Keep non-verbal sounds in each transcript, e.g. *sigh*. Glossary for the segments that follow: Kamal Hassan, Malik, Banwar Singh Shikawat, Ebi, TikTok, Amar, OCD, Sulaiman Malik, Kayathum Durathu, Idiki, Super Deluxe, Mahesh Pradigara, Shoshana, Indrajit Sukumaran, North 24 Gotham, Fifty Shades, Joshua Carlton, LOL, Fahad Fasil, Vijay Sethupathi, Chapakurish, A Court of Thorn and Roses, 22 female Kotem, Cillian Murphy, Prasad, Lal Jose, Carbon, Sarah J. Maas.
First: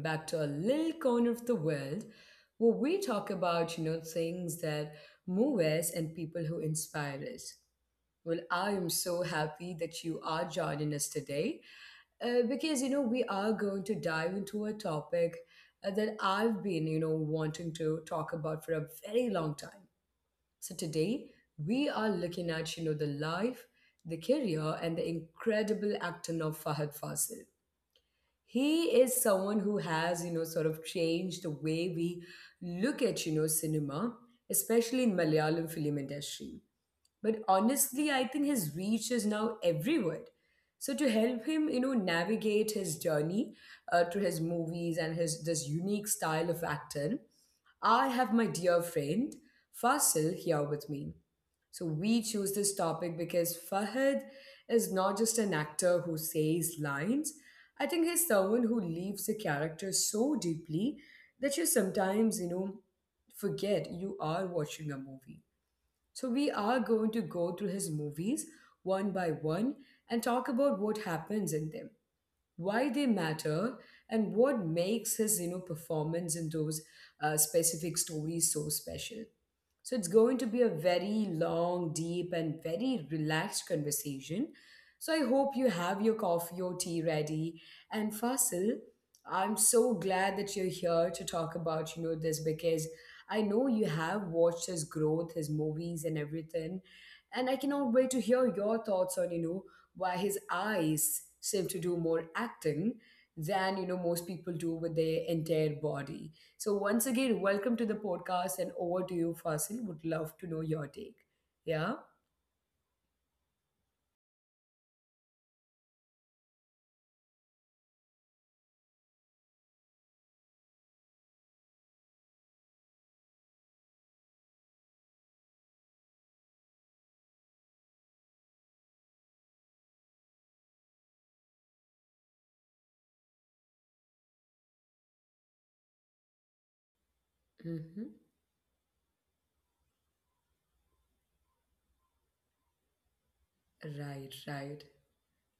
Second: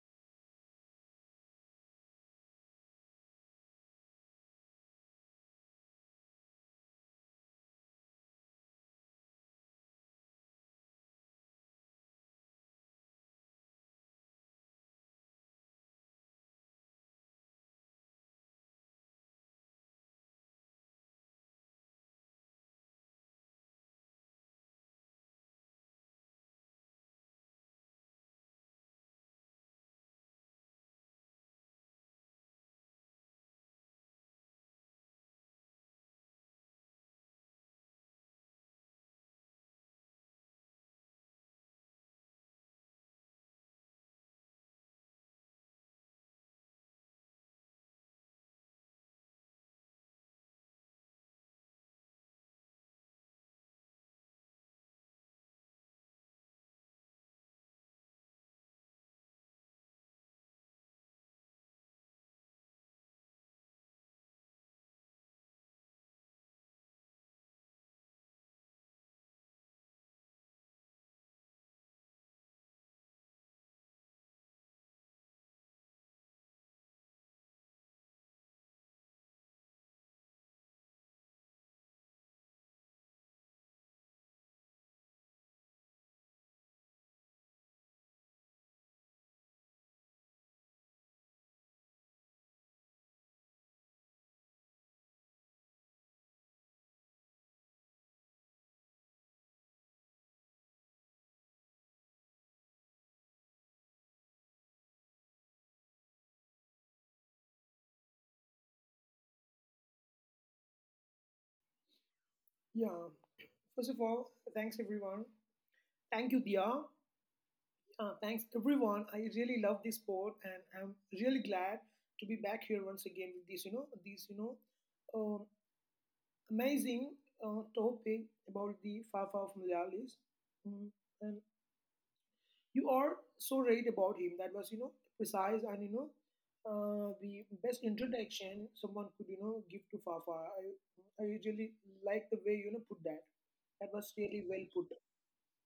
back to a little corner of the world where we talk about, things that move us and people who inspire us. Well, I am so happy that you are joining us today because, we are going to dive into a topic that I've been, wanting to talk about for a very long time. So today we are looking at, the life, the career, and the incredible acting of Fahad Fazil. He is someone who has sort of changed the way we look at cinema, especially in Malayalam film industry, but honestly, I think his reach is now everywhere. So to help him, navigate his journey, to his movies and his this unique style of acting, I have my dear friend Fasil here with me. So we choose this topic because Fahad is not just an actor who says lines. I think he's someone who leaves the character so deeply that you sometimes, forget you are watching a movie. So, we are going to go through his movies one by one and talk about what happens in them, why they matter, and what makes his performance in those specific stories so special. So it's going to be a very long, deep, and very relaxed conversation. So I hope you have your coffee or tea ready. And Fasil, I'm so glad that you're here to talk about, this because I know you have watched his growth, his movies and everything. And I cannot wait to hear your thoughts on, why his eyes seem to do more acting than, most people do with their entire body. So, once again, welcome to the podcast and over to you, Fasil. Would love to know your take. Yeah? Yeah. First of all, thanks everyone. Thank you, Dia. Thanks everyone. I really love this sport, and I'm really glad to be back here once again with this, you know, this, um, amazing topic about the Fafa of Malayalis. Mm, and you are so right about him. That was, you know, precise and you know, the best Mm-hmm. introduction someone could, you know, give to Fafa. I really like the way you know put that. That was Right, really well put. right.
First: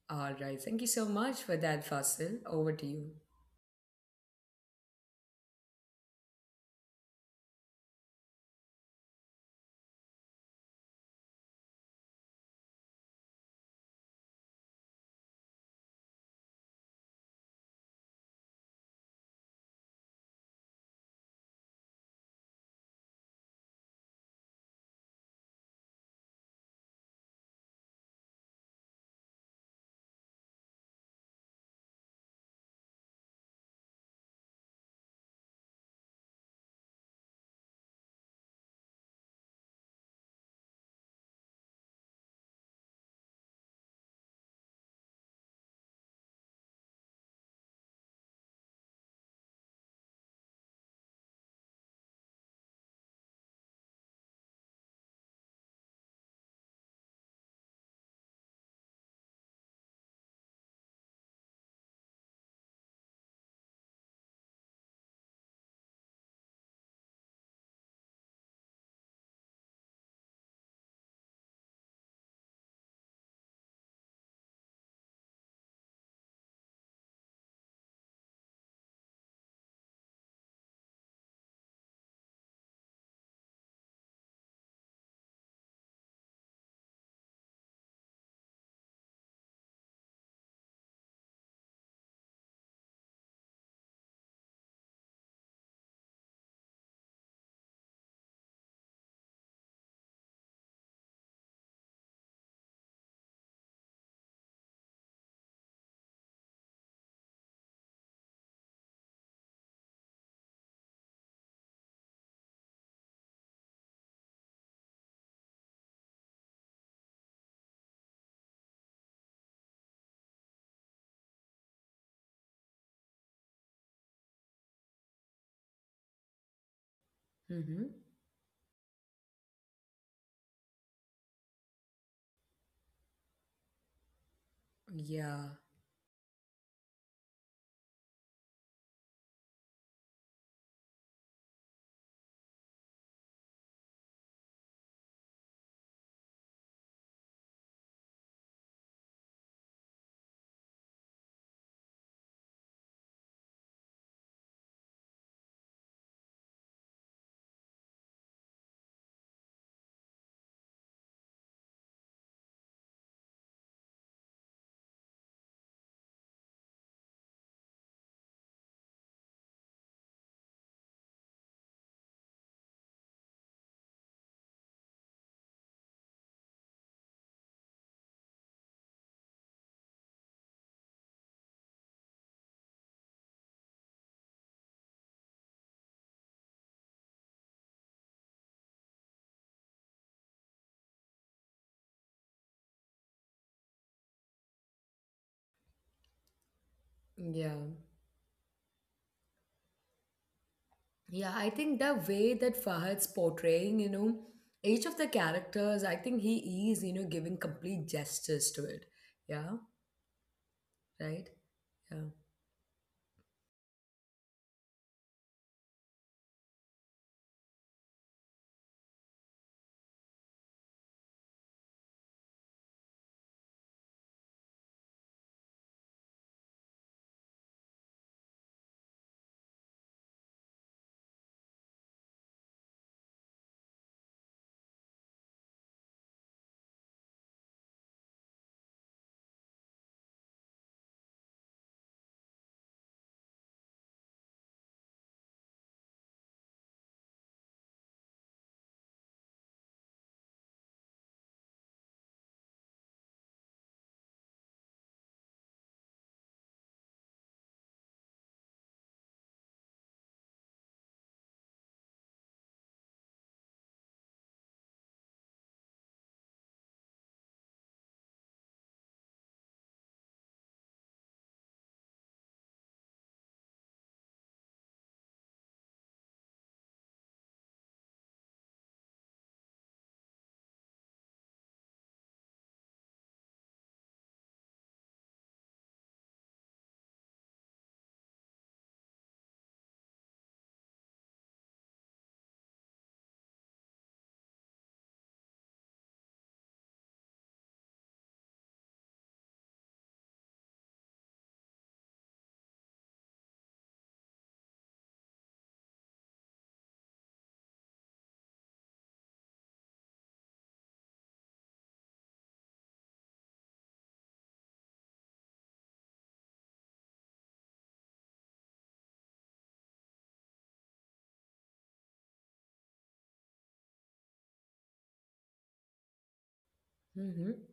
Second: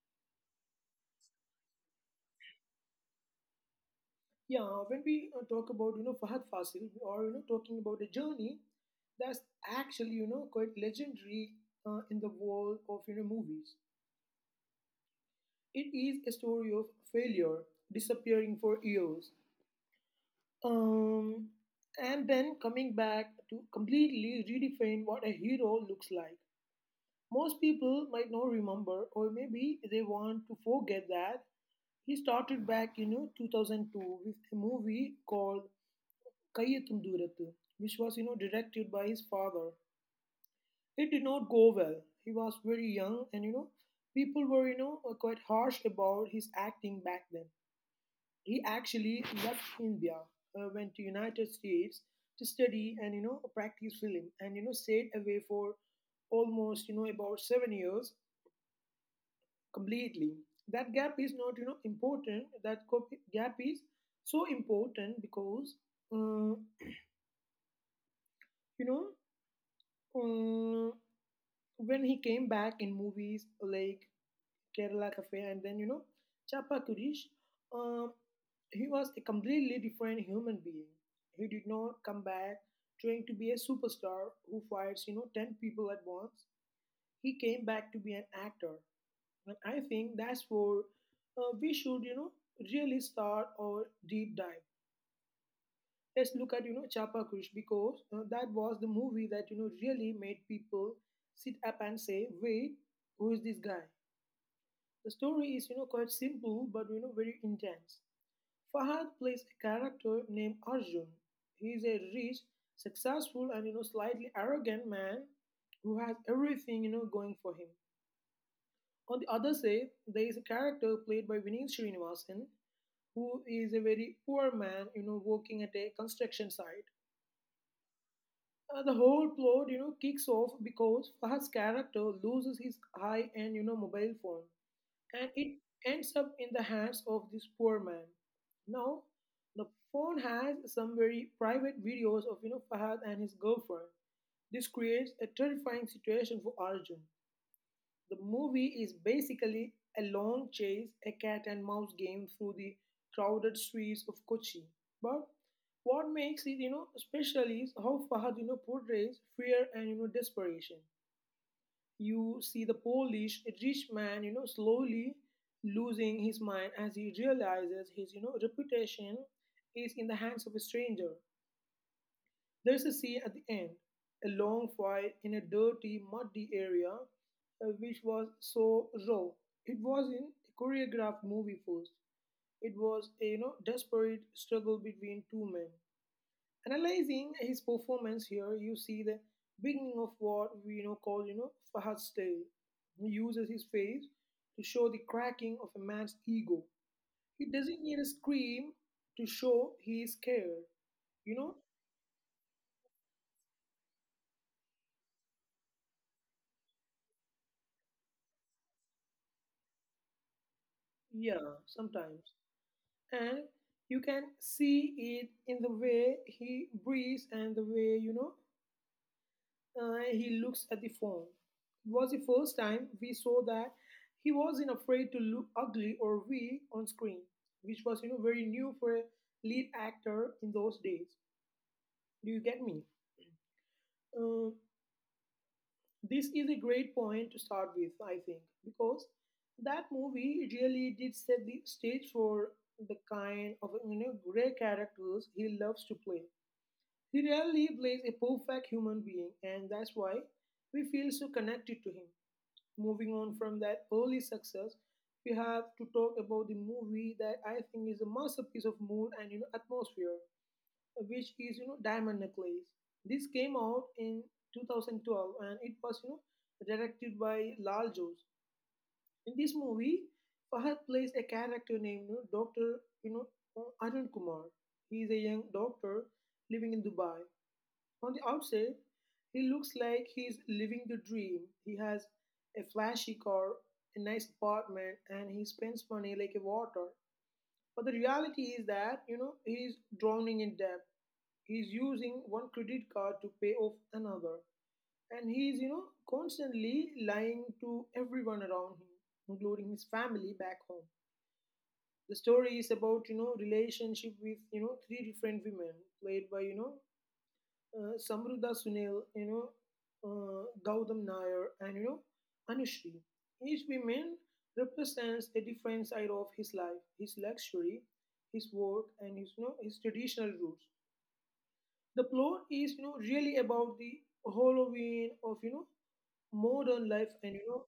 All right. Thank you so much for that, Fasil. Over to you. Yeah, when we talk about you know Fahad Fasil, or you know talking about a journey that's actually you know quite legendary in the world of you know movies. It is a story of failure, disappearing for years, um, and then coming back to completely redefine what a hero looks like. Most people might not remember, or maybe they want to forget that he started back you know 2002 with a movie called Kayathum Durathu, which was you know directed by his father. It did not go well. He was very young, and you know people were you know quite harsh about his acting back then. He actually left India, went to United States to study and you know practice film, and you know stayed away for almost you know about 7 years completely. That gap is not you know important. That gap is so important because uh, you know uh, when he came back in movies like Kerala Cafe and then you know Chapakurish, um, he was a completely different human being. He did not come back trying to be a superstar who fights you know ten people at once. He came back to be an actor, and I think that's where we should you know really start our deep dive. Let's look at you know Chapakurish because that was the movie that you know really made people sit up and say, wait, who is this guy? The story is, you know, quite simple but you know very intense. Fahad plays a character named Arjun. He is a rich, successful, and you know slightly arrogant man who has everything you know going for him. On the other side, there is a character played by Vineet Srinivasan who is a very poor man, you know, working at a construction site. Mm-hmm. The whole plot, you know, kicks off because Fahad's character loses his high-end, you know, mobile phone, and Yeah, it ends up in the hands of this poor man. Now, the phone has some very private videos of you know Fahad and his girlfriend. This creates a terrifying situation for Arjun. The movie is basically a long chase, a cat and mouse game through the crowded streets of Kochi. But what makes it you know special is how Fahad you know portrays fear and you know desperation. You see the Polish rich man, you know, slowly losing his mind as he realizes his, you know, reputation is in the hands of a stranger. There's a scene at the end, a long fight in a dirty, muddy area, which was so raw. It was in a choreographed movie first. It was a, you know, desperate struggle between two men. Analyzing his performance here, you see the beginning of what we you know call you know Fahad's tale. He uses his face to show the cracking of a man's ego. He yeah. doesn't need a scream to show he is scared. Yeah, You I know, think the way that Fahad's portraying, each of the characters, I think he is, giving complete justice to it. Yeah, right? yeah, Yeah. sometimes, and you can see it in the way he breathes and the way he looks at the phone. It was the first time we saw that he wasn't afraid to look ugly or weak on screen, which was you know very new for a lead actor in those days. Do you get me? Uh, this is a great point to start with, I think, because that movie really did set the stage for the kind of you know gray characters he loves to play. He rarely plays a perfect human being, and that's why we feel so connected to him. Moving on from that early success, we have to talk about the movie that I think is a masterpiece of mood and you know atmosphere, which is you know Diamond Necklace. This came out in 2012, and it was you know directed by Lal Jose. In this movie, Fahad plays a character named you know Doctor you know Arun Kumar. He is a young doctor living in Dubai. On the outside, he looks like he's living the dream. He has a flashy car, a nice apartment, and he spends money like a water. But the reality is that, you know, he's drowning in debt. He's using one credit card to pay off another. And he's, you know, constantly lying to everyone around him, including his family back home. The story is about, you know, relationship with, you know, three different women, played by, you know, Samruddha Sunil, you know, Gautam Nair, and you know, Anushree. Each woman represents a different side of his life, his luxury, his work, and his you know his traditional roots. The plot is you know really about the Halloween of you know modern life and you Mm-hmm. know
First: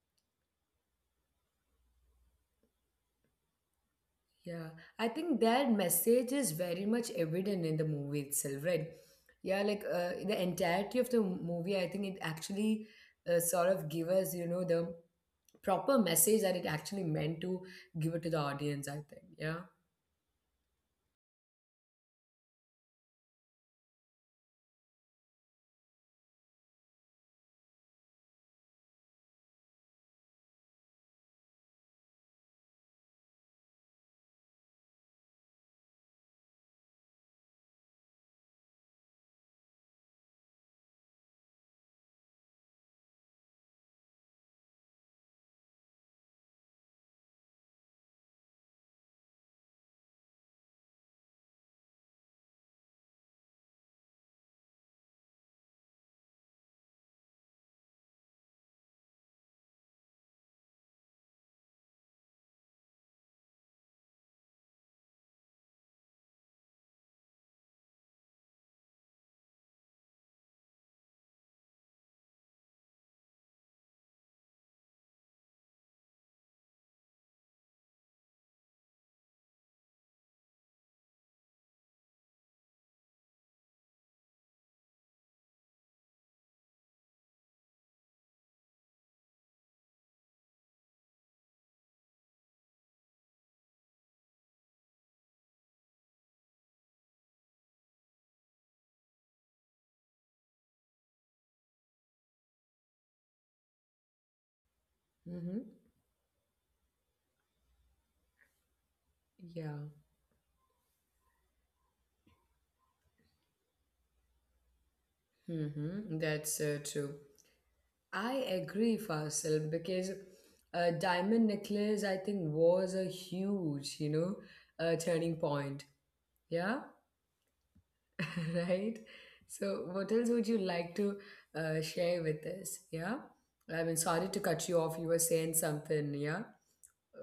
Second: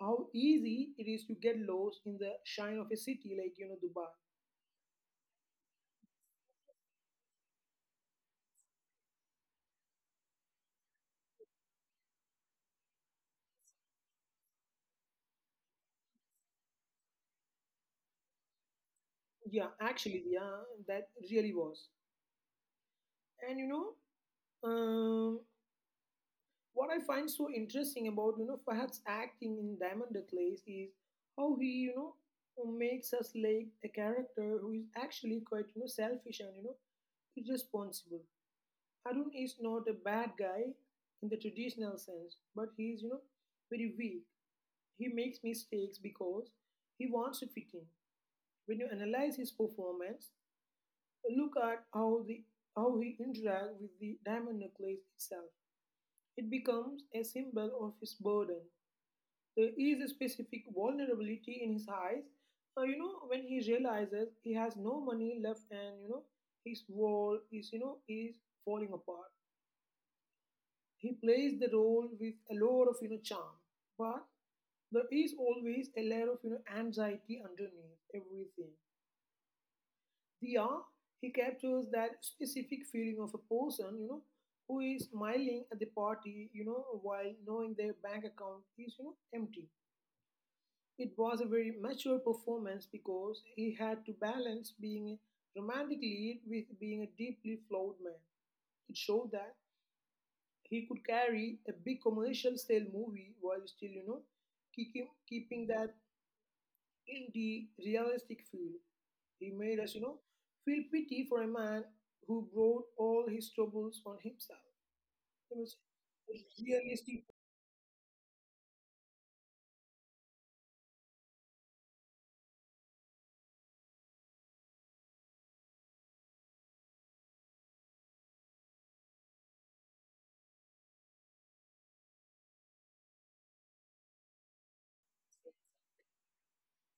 how easy it is to get lost in the shine of a city like you know Dubai. Yeah, I think that message is very much evident in the movie itself, right? Yeah, like the entirety of the movie, I think it actually sort of give us, the proper message that it actually meant to give it to the audience, I think. Yeah. Yeah, actually, yeah, that really was. And you know, um, what I find so interesting about you know Fahad's acting in Diamond Necklace is how he you know makes us like a character who is actually quite you know selfish and you know irresponsible. Harun is not a bad guy in the traditional sense, but he is you know very weak. He makes mistakes because he wants to fit in. When you analyze his performance, look at how the how he interacts with the diamond necklace itself. It becomes a symbol of his burden. There is a specific vulnerability in his eyes. You know, when he realizes he has no money left and, you know, his wall is, you know, is falling apart. He plays the role with a lot of, you know, charm. But there is always a layer of, you know, anxiety underneath everything. The he captures that specific feeling of a person, you know, who is smiling at the party, you know, while knowing their bank account is, you know, empty. It was a very mature performance because he had to balance being a romantic lead with being a deeply flawed man. It showed that he could carry a big commercial style movie while still, you know, keeping, Mm-hmm. keeping that indie realistic feel. He Yeah. made us, you know, feel pity for a man who brought all his troubles on himself. It was Mm-hmm. That's a true. realistic. I agree, Fasil, because Diamond Necklace, I think, was a huge, turning point. Yeah. *laughs* Right? So, what else would you like to share with us? Yeah? I mean, sorry to cut you off. You were saying something, yeah?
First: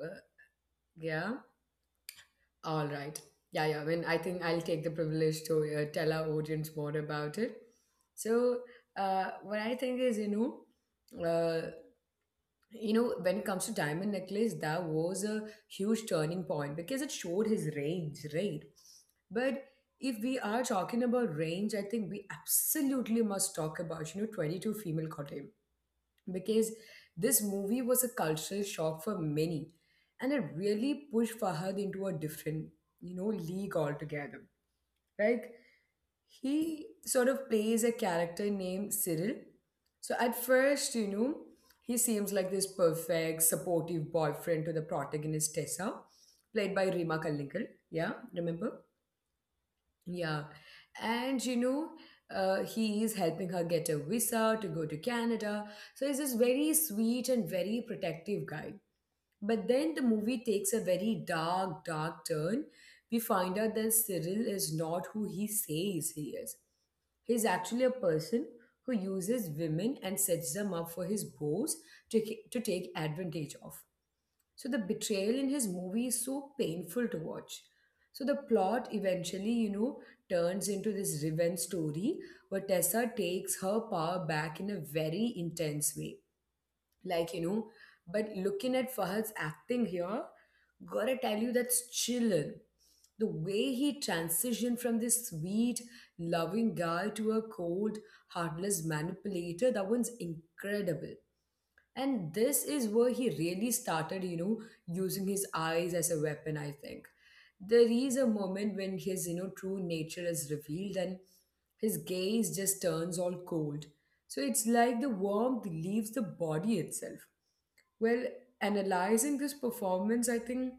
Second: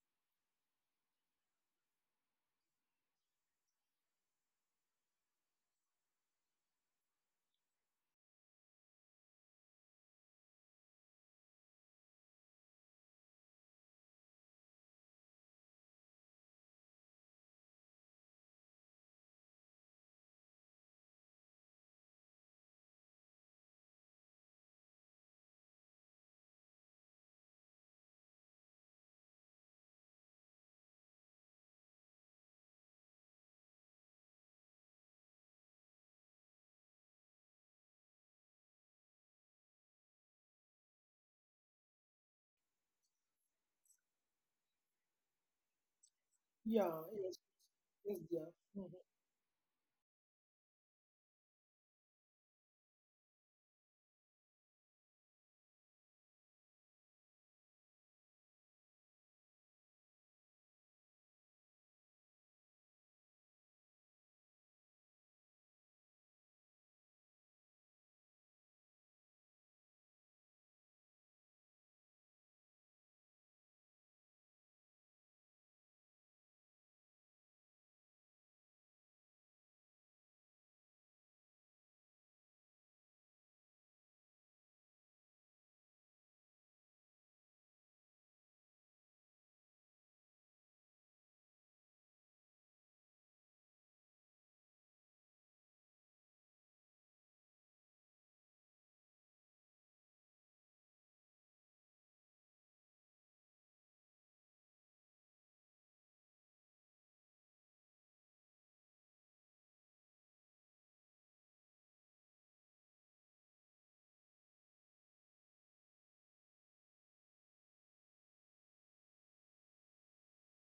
Uh, yeah? All right. Yeah, yeah. I mean, I think I'll take the privilege to tell our audience more about it. So, what I think is, when it comes to Diamond Necklace, that was a huge turning point because it showed his range, right? But if we are talking about range, I think we absolutely must talk about, 22 Female Kotem, because this movie was a cultural shock for many and it really pushed Fahad into a different, league altogether. Right? He sort of plays a character named Cyril. So at first, he seems like this perfect, supportive boyfriend to the protagonist Tessa, played by Yeah, Rima yes, Kallinkal. Yeah, yes, yeah. remember? Mhm. Yeah. And, he is helping her get a visa to go to Canada. So he's this very sweet and very protective guy. But then the movie takes a very dark, dark turn. We find out that Cyril is not who he says he is. He's actually a person who uses women and sets them up for his boss to, take advantage of. So the betrayal in his movie is so painful to watch. So the plot eventually, turns into this revenge story where Tessa takes her power back in a very intense way, like you know but looking at Fahad's acting here, gotta tell you that's chilling. The way he transitioned from this sweet, loving guy to a cold, heartless manipulator, that one's incredible. And this is where he really started using his eyes as a weapon, I think. There is a moment when his true nature is revealed and his gaze just turns all cold. So it's like the warmth leaves the body itself. Well, analyzing this performance, I think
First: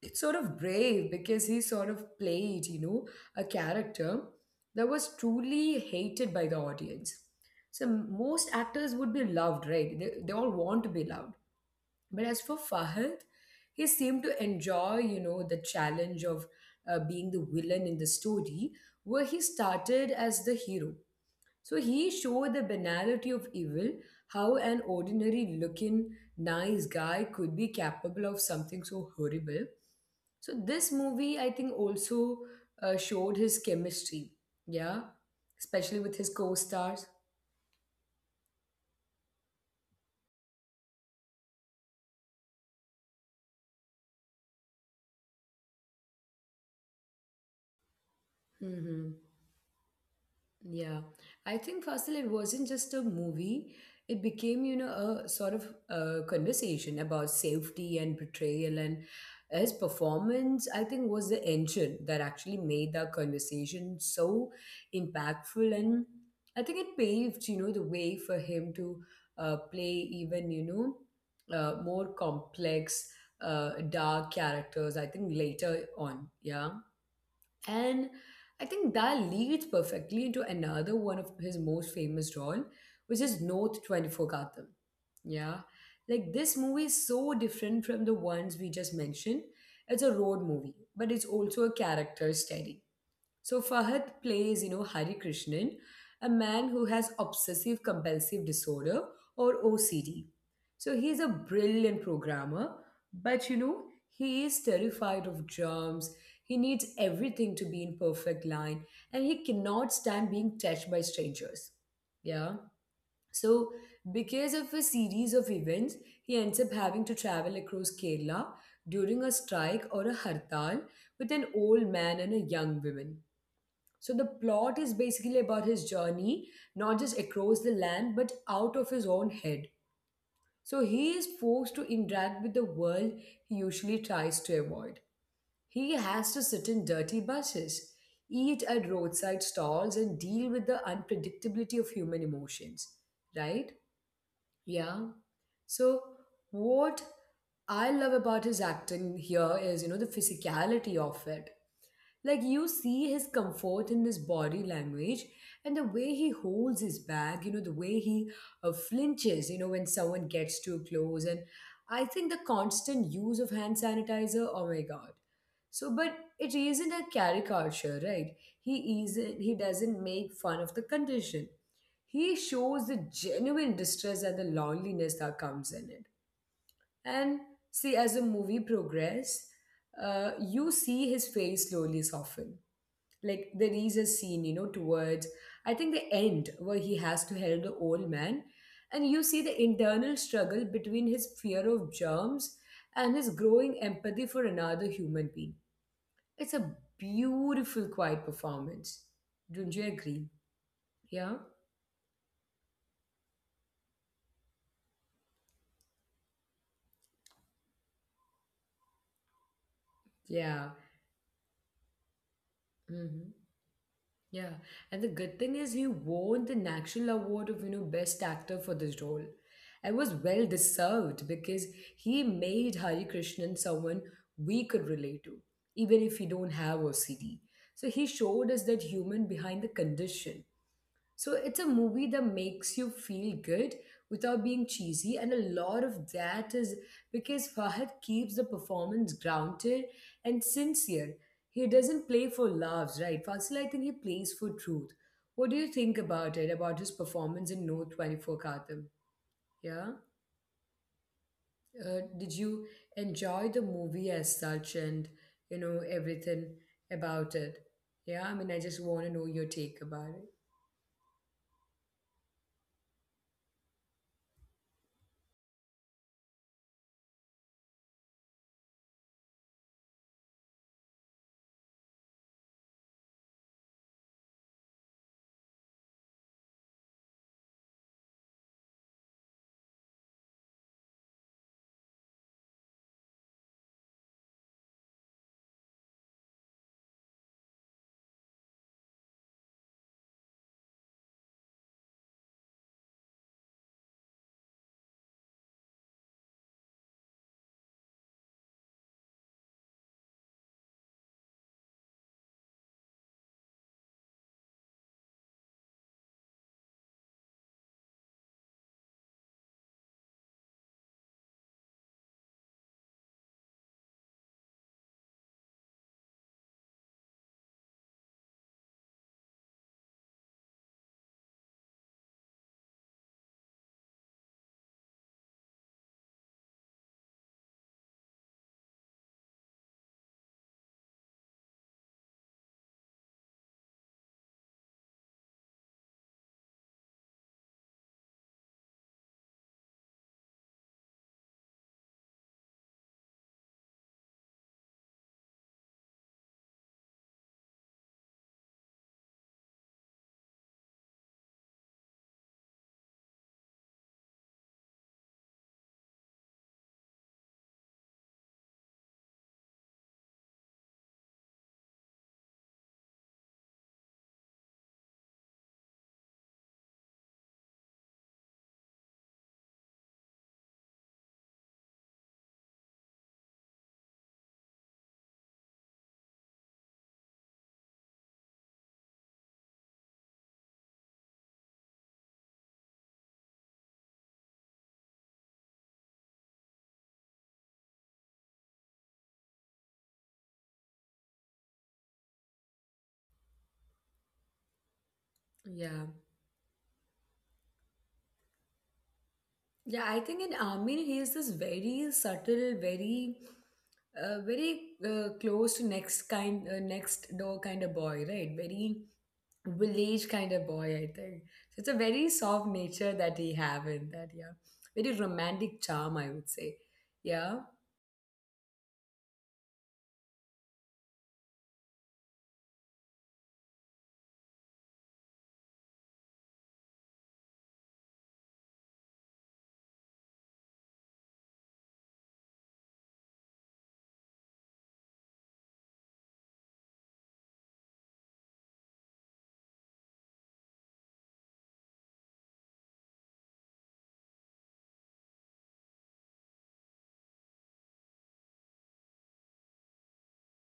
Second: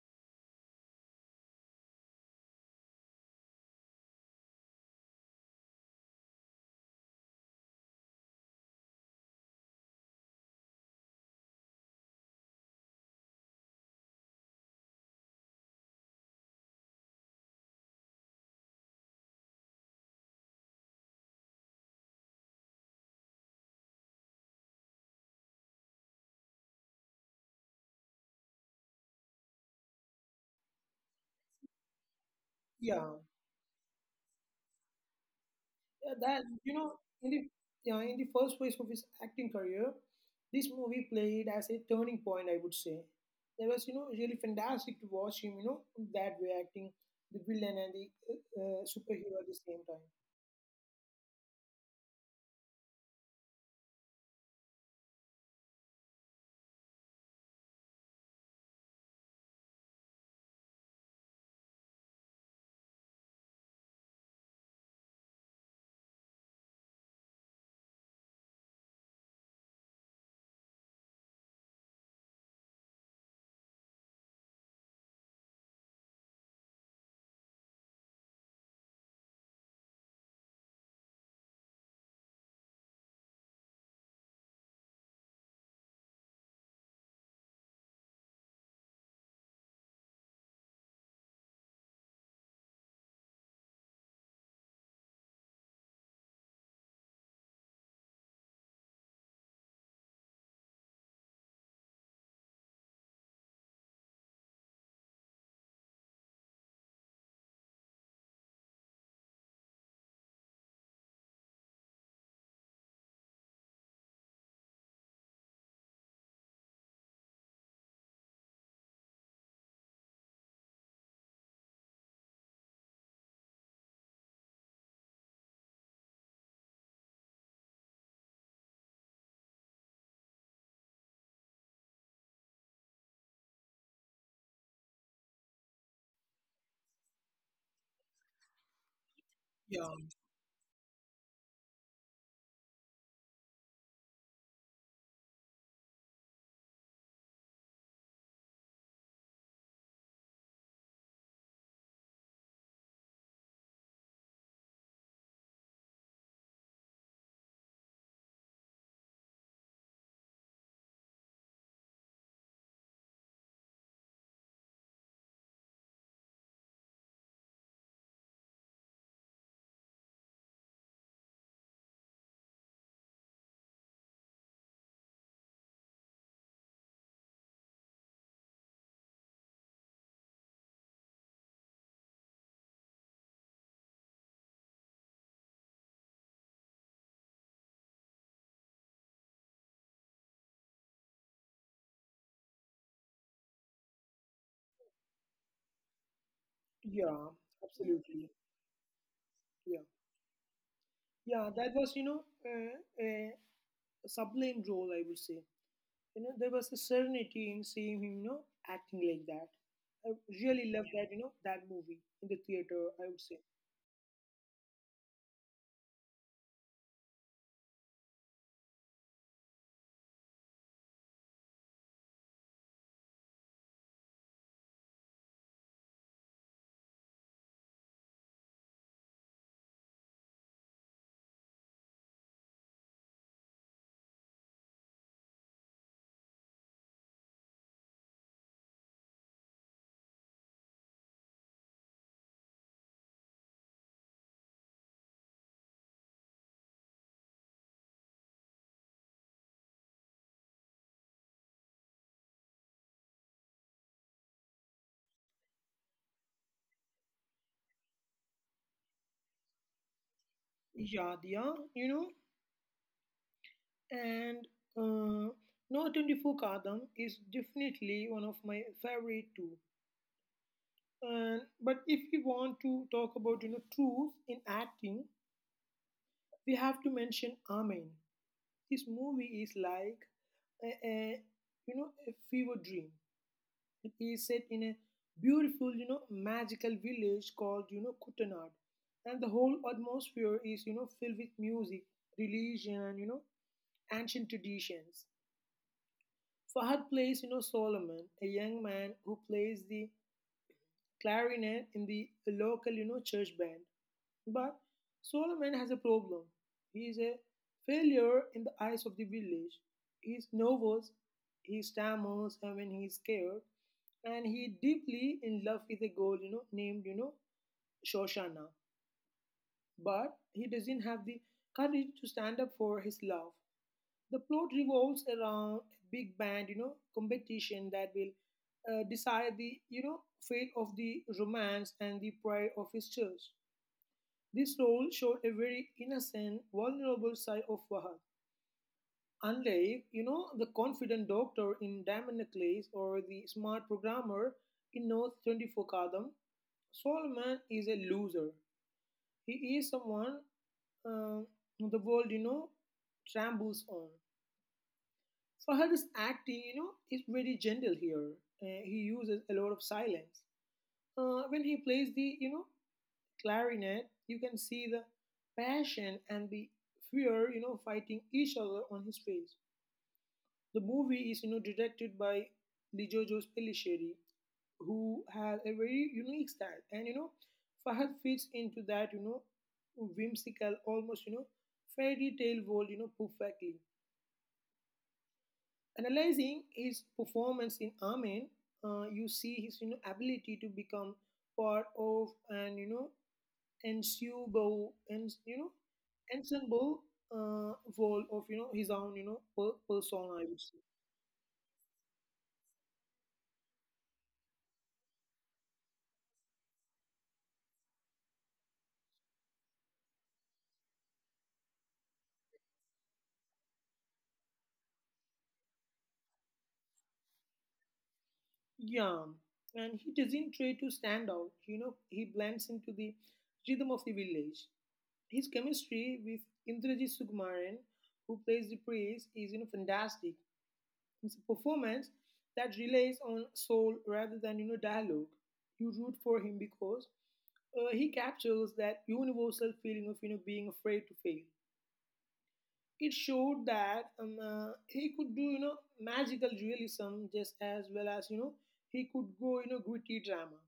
it's sort of brave because he sort of played, a character that was truly hated by the audience. So most actors would be loved, right? They all want to be loved. But as for Fahad, he seemed to enjoy, the challenge of being the villain in the story, where he started as the hero. So he showed the banality of evil, how an ordinary looking nice guy could be capable of something so horrible. So this movie, I think, also Yeah, showed his chemistry, yeah, especially yeah, with his that you know, co-stars. in the you know, in the first phase of his acting career, this movie played as a turning point. I would say that was you know really fantastic to watch him. You know that way acting the villain and the superhero at the same time. Yeah, I think Fasil, it wasn't just a movie. It became, a sort of conversation about safety and betrayal, and his performance, I think, was the engine that actually made that conversation so impactful. And I think it paved, the way for him to play even, more complex, dark characters, I think, later on. Yeah. And I think that leads perfectly into another one of his most famous role, which is North 24 Gotham. Yeah. Like this movie is so different from the ones we just mentioned. It's a road movie, but it's also a character study. So Fahad plays, Hari Krishnan, a man who has obsessive compulsive disorder, or OCD. So he's a brilliant programmer, but he is terrified of germs. He needs everything to be in perfect line and he cannot stand being touched by strangers. Yeah. So because of a series of events, he ends up having to travel across Kerala during a strike or a hartal with an old man and a young woman. So the plot is basically about his journey, not just across the land, but out of his own head. So he is forced to interact with the world he usually tries to avoid. He has to sit in dirty buses, eat at roadside stalls, Yeah, and deal with the unpredictability of human emotions, right? Yeah. So what I love about his acting here is, the physicality of it. Like you see his comfort in his body language and the way he holds his bag, the way he flinches, when someone gets too close. And I think the constant use of hand sanitizer, oh my God. So, but it isn't a caricature, right? He doesn't make fun of the condition. He shows the genuine distress and the loneliness that comes in it. And see, as the movie progress, you see his face slowly soften. Like there is a scene, towards I think the end where he has to help the old man, and you see the internal struggle between his fear of germs and his growing empathy for another human being. It's a yeah, beautiful, quiet absolutely. performance. Don't you Yeah, agree? Yeah, yeah, that was you know a sublime role. I would say you know there was a serenity in seeing him you know acting like that. I yeah. really love that you know that movie in the theater. Mm-hmm. I would say Yeah, and the good thing is he won the National Award of Best Actor for this role. It was well deserved because he made Hari Krishnan someone we could relate to, even if we don't have OCD. So he showed us that human behind the condition. So it's a movie that makes you feel good without being cheesy, and a lot of that is because Fahad keeps the performance grounded and sincere. He doesn't play for laughs, right? Fasil, I think he plays for truth. What do you think about it, about his performance in No 24 Katham? Yeah? Did you enjoy the movie as such and, everything about it? Yeah, I mean, I just want to know your take about it. Yadia, you know, and uh, Notendifu Kadam is definitely one of my favorite too. And but if we want to talk about you know truth in acting, we have to mention Amen. This movie is like a you know a fever dream. It is set in a beautiful you know magical village called you know Kutanad, and the whole atmosphere is you know filled with music, religion, and you know ancient traditions. Fahad plays, you know, Solomon, a young man who plays the clarinet in the local, you know, church band. But Solomon has a problem. He is a failure in the eyes of the village. He is nervous, he stammers when he is scared, and he deeply in love with a girl, you know, named, you know, Shoshana. But he doesn't have the courage to stand up for his love. The plot revolves around a big band, you know, competition that will decide the, you know, fate of the romance and the pride of his church. This role showed a very innocent, vulnerable side of Wahab. Unlike, you know, the confident doctor in Diamond Necklace or the smart programmer in North 24 Kadam, Solomon is a loser. He is someone uh, the world, you know, trambles on. Fahad's acting, you know, is very gentle here. He uses a lot of silence. When he plays the, you know, clarinet, you can see the passion and the fear, you know, fighting each other on his face. The movie is directed by Lijojo Pellicheri, who has a very unique style. And Fahad fits into that whimsical, almost fairy tale world perfectly. Analyzing his performance in Amen, you see his ability to become part of and ensemble and Yeah. ensemble uh, role of his own Yeah, I persona. I think in would say. Amir, he is this very subtle, very close to next door kind of boy, right? Very village kind of boy, I think. So it's a very soft nature that he have in that, yeah. Very romantic charm, I would say. Yeah. Yeah, and he doesn't try to stand out. He blends into the rhythm of the village. His chemistry with Indrajit Sukumaran, who plays the priest, is fantastic. It's a performance that relies on soul rather than dialogue. You root for him because he captures that universal feeling of being afraid to fail. It showed that he could do magical realism just as well as he could go gritty drama.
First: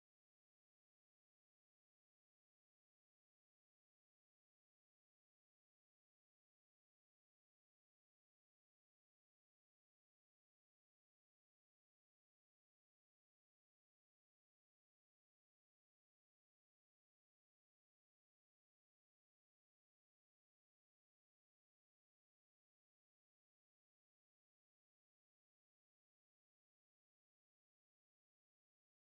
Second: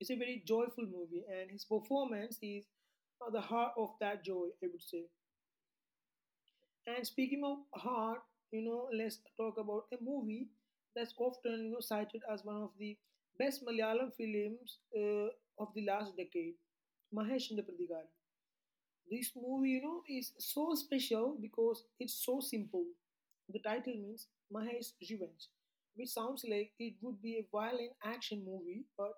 It's a very joyful movie, and his performance is the heart of that joy, I would say. And speaking of heart, let's talk about a movie that's often cited as one of the best Malayalam films of the last decade, Mahesh Pradigara. This movie is so special because it's so simple. The title means Mahesh's Revenge, which sounds like it would be a violent action movie, but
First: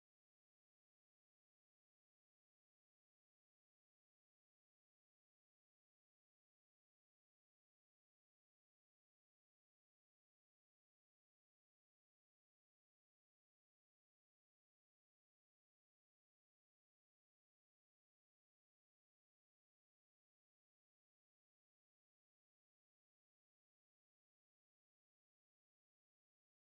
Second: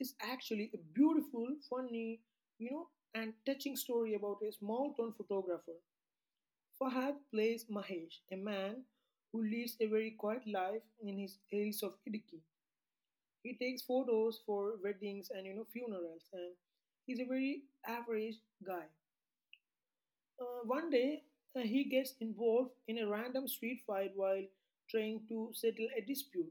it's actually a beautiful, funny, you know, and touching story about a small town photographer. Fahad plays Mahesh, a man who leads a very quiet life in his hills of Idiki. He takes photos for weddings and funerals, and he's a very average guy. One day, he gets involved in a random street fight while trying to settle a dispute,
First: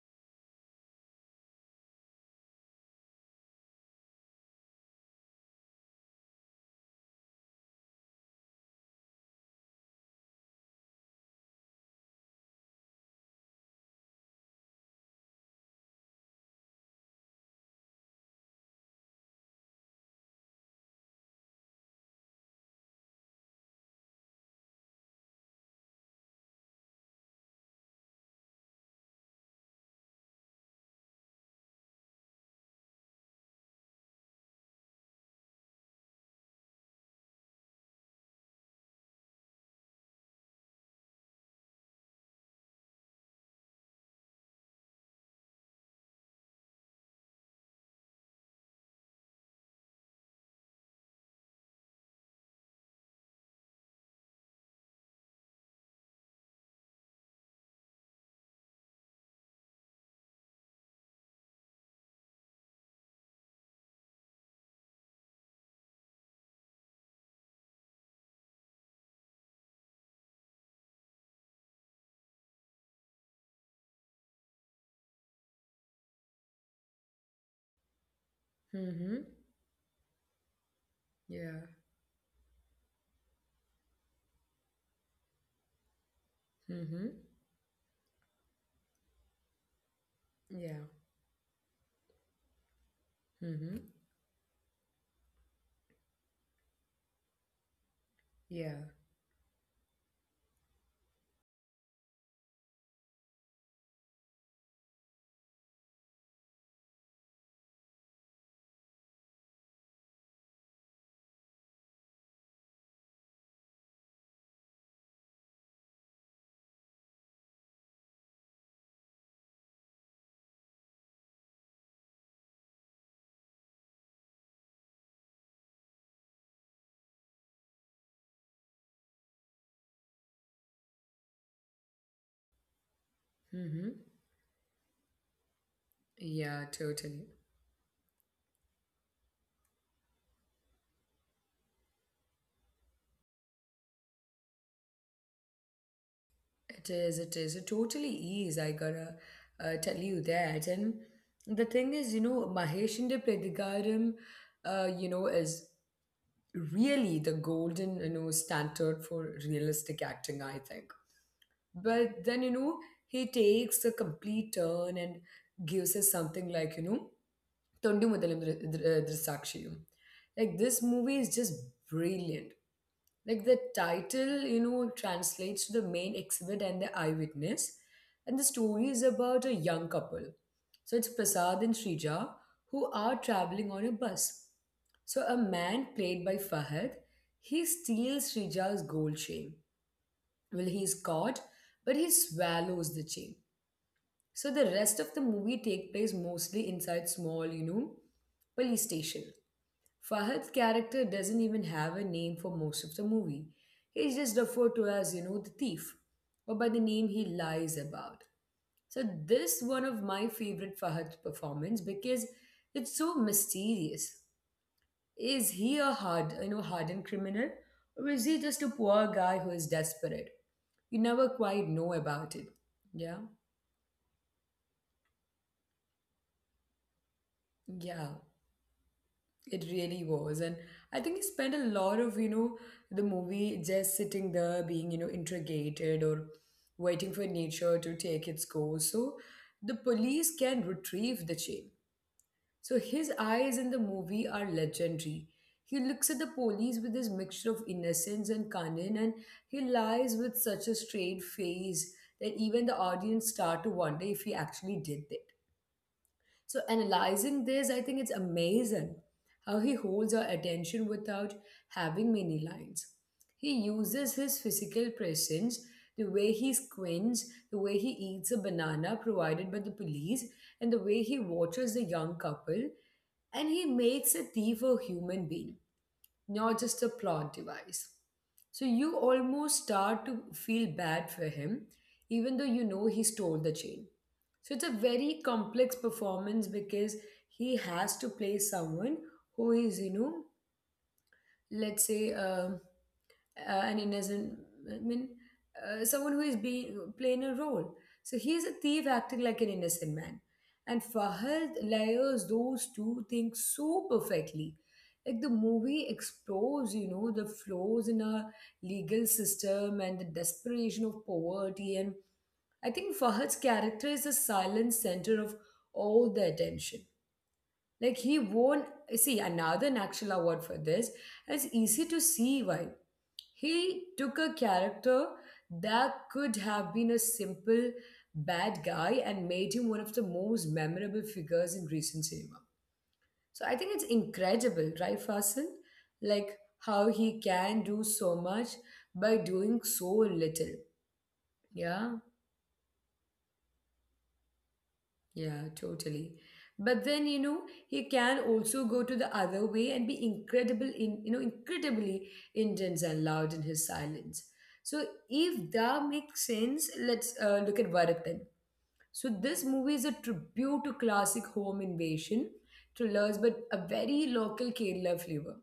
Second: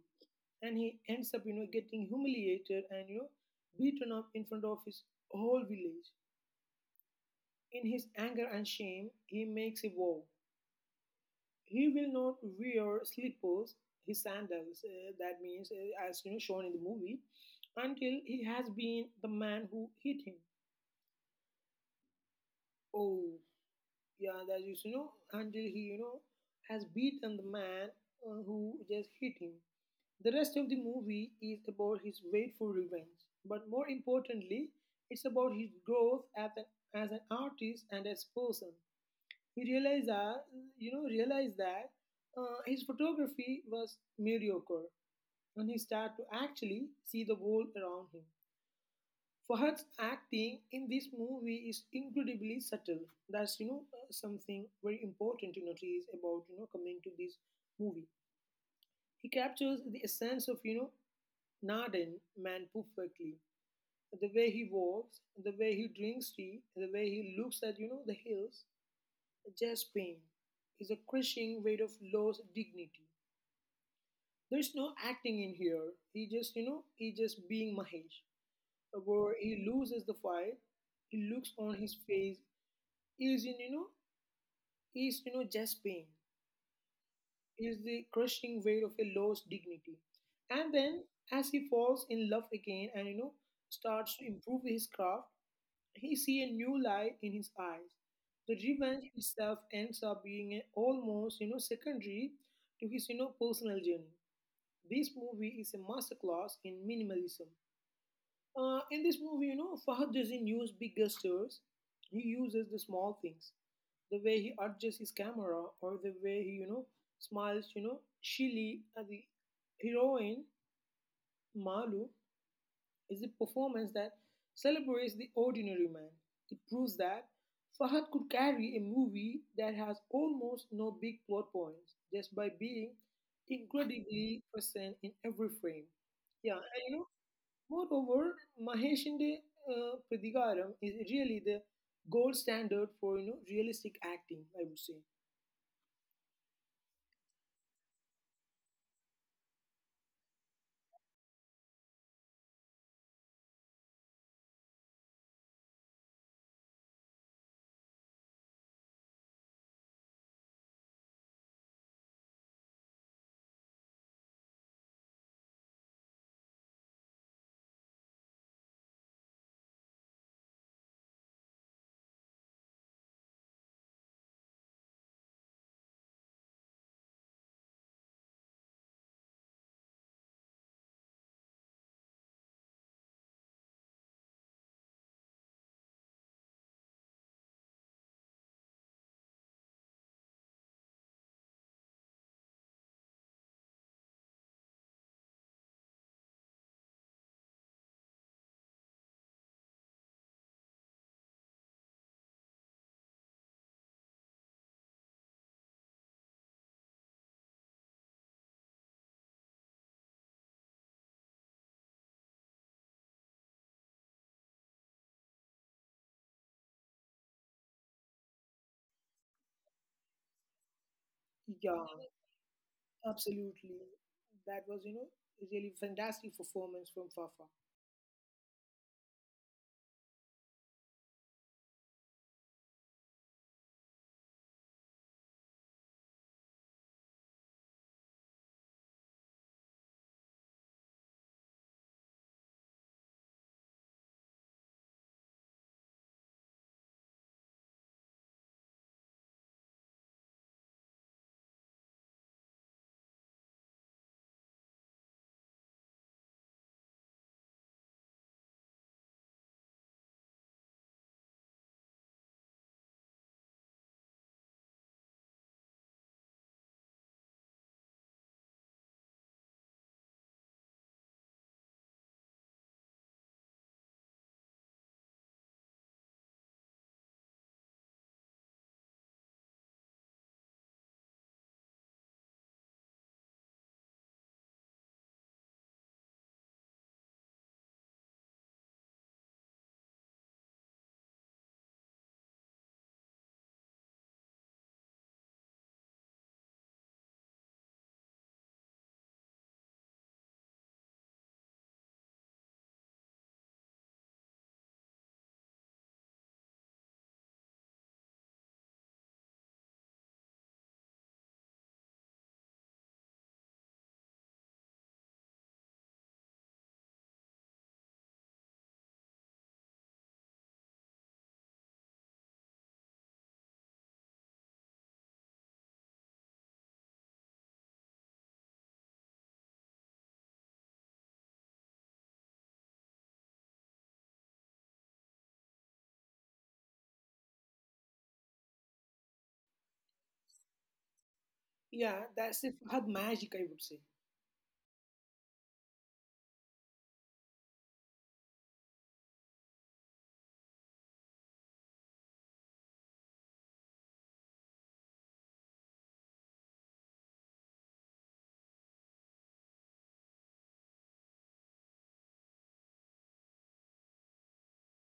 and he ends up getting humiliated and beaten up in front of his whole village. In his anger and shame, he makes a vow. He will not wear slippers, his sandals, that means, as you know, shown in the movie, until he has been the man who hit him. Oh, yeah, that is, you know, until he, you know, has beaten the man who just hit him. The rest of the movie is about his wait for revenge, but more importantly, it's about his growth as as an artist and as a person. He realized that his photography was mediocre when he started to actually see the world around him. Fahad's acting in this movie is incredibly subtle. That's something very important to notice about coming to this movie. He captures the essence of Naden man perfectly. The way he walks, the way he drinks tea, the way he looks at the hills, just pain is a crushing weight of lost dignity. There's no acting in here. He just he just being Mahesh. Mm-hmm. Where he loses the fight, he looks Yeah. on his face, he is in, you know, he is, you know, just pain, Mm-hmm. he is the crushing weight of a lost dignity. And Yeah. then as he falls in love again and Mm-hmm. starts to improve his craft, he see a new light in his eyes. The Yeah. revenge itself ends up being a, almost secondary to his personal journey. This movie is a masterclass in minimalism. In this movie, Fahad doesn't use big gestures. He uses the small things. The way he adjusts his camera or the way he smiles, you know, Shili, the heroine, Malu, is a performance that celebrates the ordinary man. It proves that Fahad could carry a movie that has almost no big plot points just by being Mm-hmm. incredibly present in every frame. Yeah, Yeah, and totally. moreover, Maheshinde Pradhigaram is really the gold standard for realistic acting, I would say. It is, it is. It totally is. I gotta tell you that. And the thing is, Maheshinde Pradigaram, is really the golden, standard for realistic acting, I think. But then, he takes a complete turn and gives us something like, Tondu Mudalam Drisakshiyum. Like, this movie is just brilliant. Like the title, translates to the main exhibit and the eyewitness. And the story is about a young couple. So it's Prasad and Srija who are traveling on a bus. So a man played by Fahad, he steals Srija's gold chain. Well, he's caught, but he swallows the chain. So the rest of the movie take place mostly inside small, police station. Fahad's character doesn't even have a name for most of the movie. He's just referred to as, the thief, or by the name he lies about. So this one of my favorite Fahad performance because it's so mysterious. Is he a hardened criminal, or is he just a poor guy who is desperate? You never quite know Yeah, about it. Yeah, absolutely. That was really fantastic performance from Fafa. yeah. It really was. And I think he spent a lot of, the movie just sitting there being, interrogated or waiting for nature to take its course. So the police can retrieve the chain. So his eyes in the movie are legendary. He looks at the police with this mixture of innocence and cunning, and he lies with such a straight face that even the audience start to wonder if he actually did this. So analyzing this, I think it's amazing how he holds our attention without having many lines. He uses his physical presence, the way he squints, the way he eats a banana provided by the police, and the way he watches the young couple, and he makes a thief a human being, not just a plot device. So you almost start to feel bad for him, even though you know he stole the chain. So it's a very complex performance because he has to play someone who is, let's say an innocent, I mean, someone who is being playing a role. So he is a thief acting like an innocent man, and Fahad layers those two things so perfectly. Like the movie explores, the flaws in our legal system and the desperation of poverty, and I think Fahad's character is the silent center of all the attention. Like he won, see, another National Award for this. It's easy to see why. He took a character that could have been a simple bad guy and made him one of the most memorable figures in recent cinema. So I think it's incredible, right, Fasil? Like how he can do so much by doing so little. Yeah. Yeah, that's it. Had magic, I would say. Yeah, totally. But then, he can also go to the other way and be incredible in, incredibly intense and loud in his silence. So if that makes sense, let's look at Bharat then. So this movie is a tribute to classic home invasion thrillers, but a very local Kerala flavor.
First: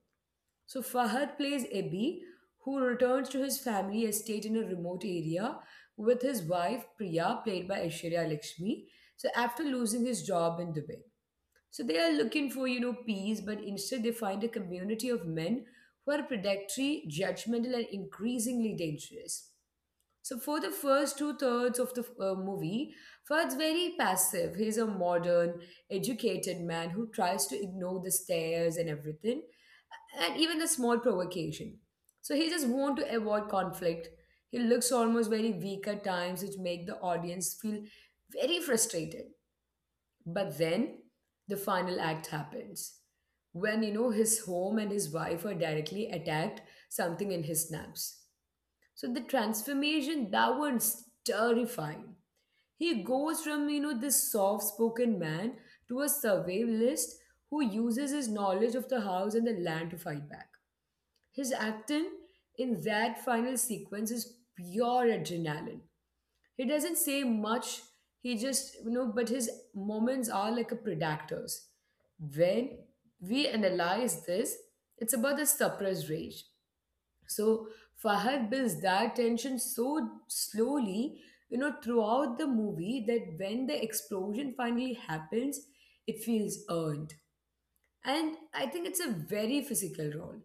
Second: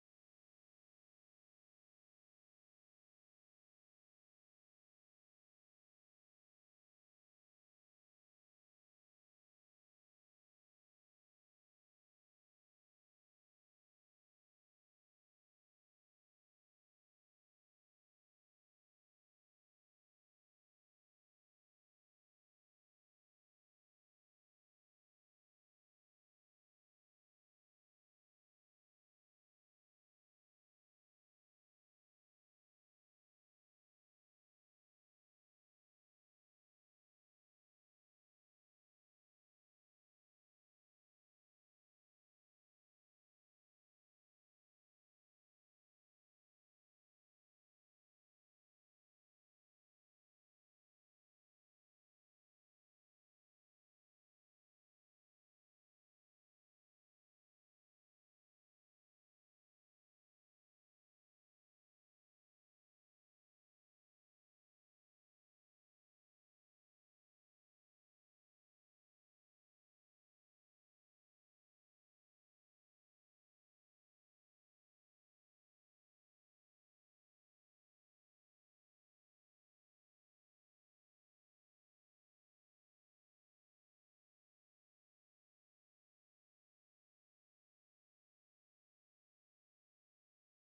So Fahad plays Ebi, who returns to his family estate in a remote area with his wife Priya, played by Aishwarya Lakshmi. So after losing his job in Dubai. So they are looking for, peace, but instead they find a community of men who are predatory, judgmental, and increasingly dangerous. So for the first two-thirds of the movie, Ferd's very passive. He's a modern, educated man who tries to ignore the stares and everything, and even the small provocation. So he just wants to avoid conflict. He looks almost very weak at times, which make the audience feel very frustrated. But then the final act happens when his home and his wife are directly attacked, something in his snaps. So the transformation that was terrifying. He goes from this soft-spoken man to a survivalist who uses his knowledge of the house and the land to fight back. His acting in that final sequence is pure adrenaline. He doesn't say much. He just but his moments are like a predators. When we analyze this, it's about the suppressed rage. So Fahad builds that tension so slowly, throughout the movie that when the explosion finally happens, it feels earned. And I think it's a very physical role.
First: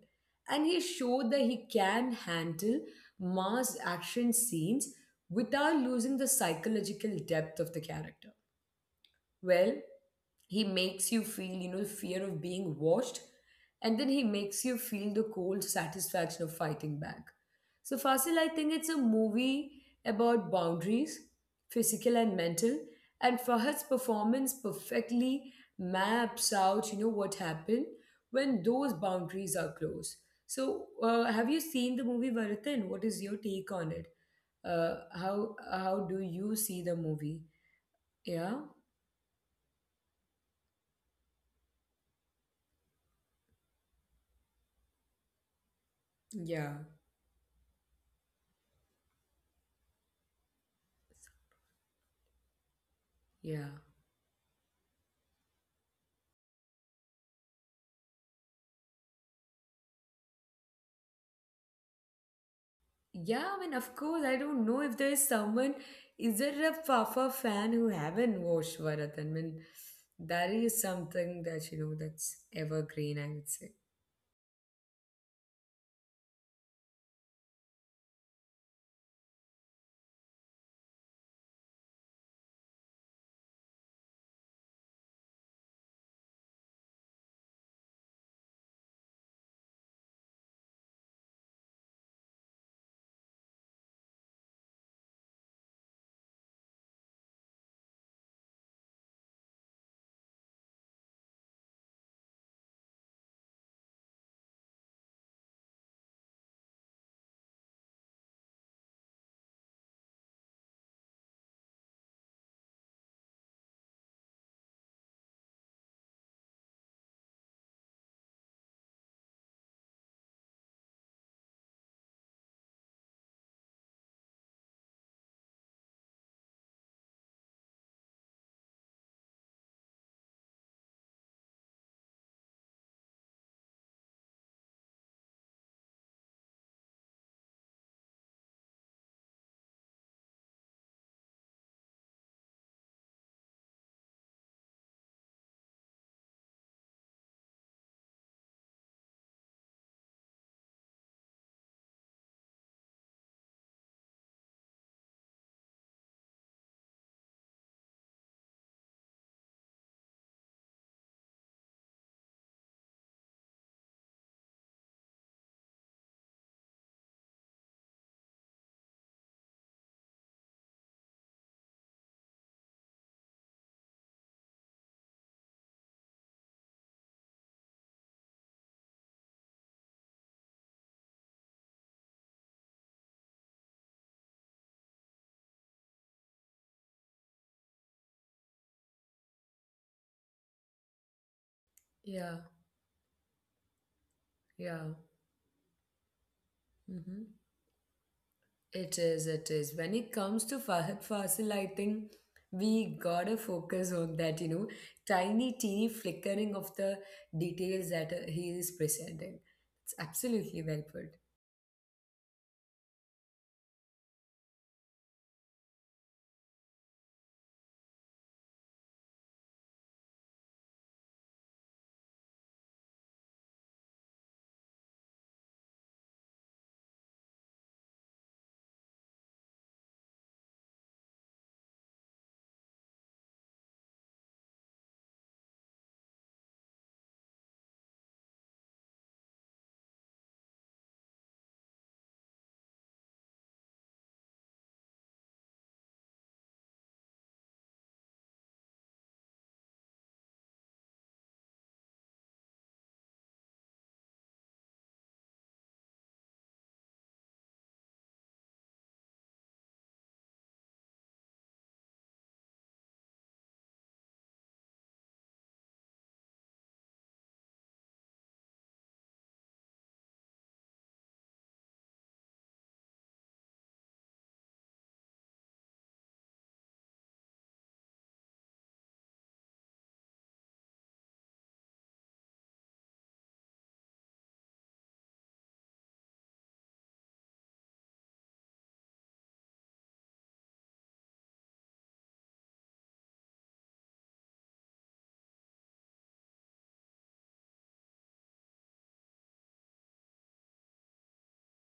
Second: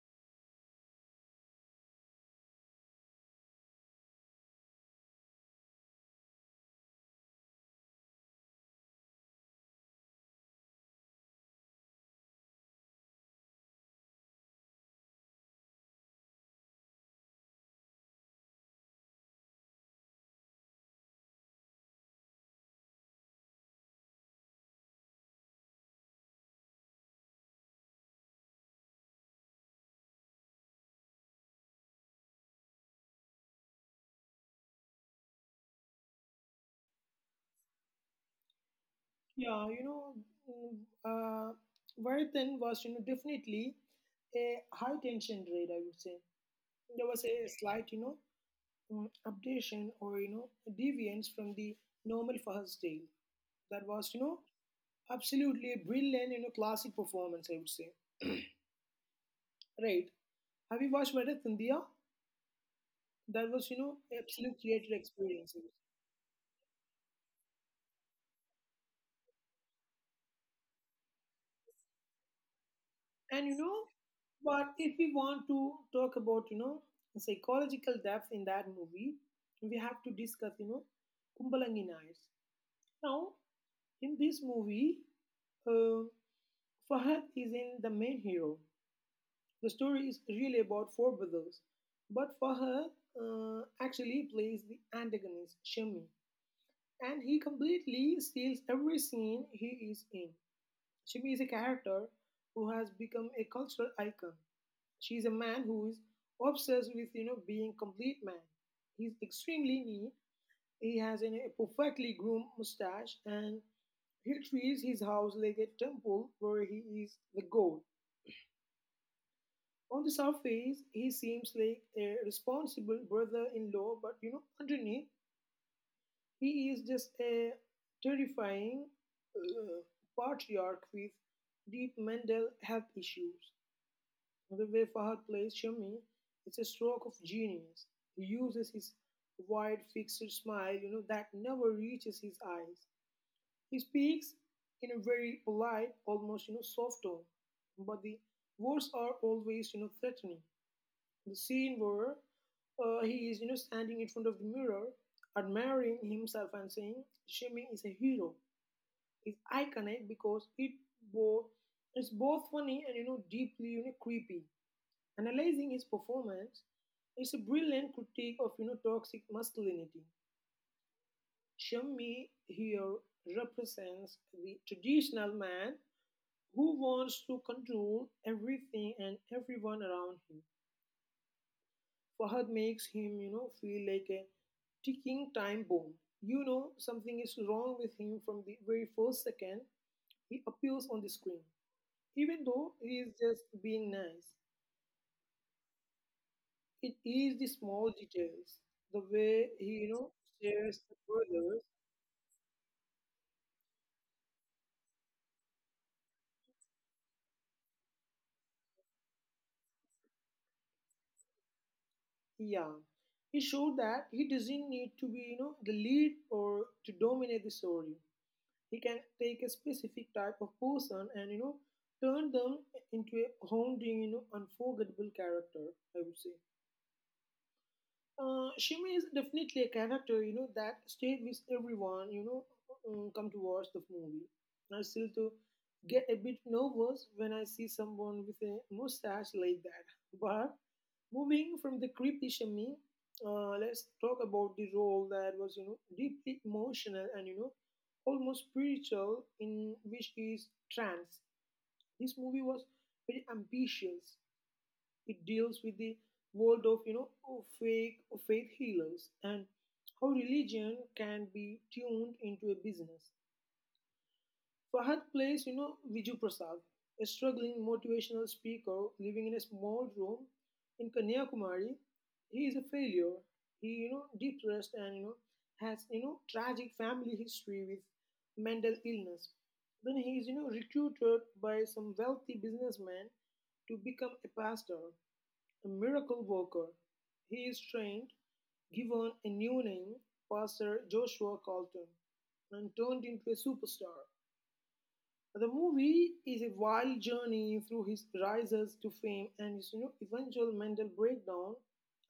And he showed that he can handle mass action scenes without losing the psychological depth of the character. Well, he makes you feel fear of being watched, and then he makes you feel the cold satisfaction of fighting back. So, Fasil, I think it's a movie about boundaries, physical and mental, and Fahad's performance perfectly maps out what happened when those boundaries are closed. So have you seen the movie Varathan? What is your take on it? How do you see the movie? Yeah. Yeah, mm, uh, Vardhan was definitely a high tension rate, I would say. Yeah, There was a slight updation or deviance from the normal Fahad's tale. That yeah. was absolutely a brilliant classic performance, I would say. Right. Have you watched Vedha Thandiya? That was, you Yeah, I mean, know, of course, absolute I don't creative know if there is experience. someone. Is there a Fafa fan who haven't watched Bharat? I mean, that is something that that's And evergreen. you I know, would say. but if we want to talk about the psychological depth in that movie, we have to discuss Kumbalangi Nights. Now, in this movie, uh, Fahad is in the main hero. The story is really about four brothers, but Fahad actually plays the antagonist, Shami, and he completely steals every scene he is in. Shibi is a character who has become a cultural icon. She is a man who is obsessed with being complete man. He's extremely neat. He has a perfectly groomed mustache and he treats his house like a temple where he is the god. On the surface, he seems like a responsible brother-in-law, but underneath, he is just a terrifying uh, patriarch with deep mental health issues. The way Fahad plays Shami is a stroke of genius. He uses his wide fixed smile that never reaches his eyes. He speaks in a very polite, almost, you know, soft tone, but the words are always threatening. The scene where he is, you know, standing in front of the mirror, admiring himself and saying, "Shimmy is a hero," is iconic because both it's both funny and deeply creepy. Analyzing his performance, it's a brilliant critique of toxic masculinity. Shimmy here represents the traditional man who wants to control everything and everyone around him. Fahad makes him feel like a ticking time bomb. You know something is wrong with him from the very first second he appears on the screen. Even though Yeah, he is just being nice, yeah. it is the Mm-hmm. small details, the It way heis. It is. When it shares comes the to Fahad brothers. Fasil, I think we gotta focus on that. Tiny, teeny flickering of the details that he is presenting. It's absolutely well put. Yeah, he showed that he doesn't need to be the lead or to dominate the story. He can take a specific type of person and turn them into a haunting unforgettable character, I would say. Uh, Shima is definitely a character, you know, that stayed with everyone, you know, come to watch the movie. I still to get a bit nervous when I see someone with a mustache like that. But moving from the creepy Shami, let's talk about the role that was deeply emotional and almost spiritual in which is Trance. This movie was very ambitious. It deals with the world of fake faith healers and how religion can be tuned into a business. Fahad plays Viju Prasad, a struggling motivational speaker living in a small room in Kanyakumari. He is a failure. He depressed and has tragic family history with mental illness. Then he is recruited by some wealthy businessman to become a pastor, a miracle worker. He is trained, given a new name, Pastor Joshua Carlton, and turned into a superstar. The movie is a wild journey through his rises to fame and his, you know, eventual mental breakdown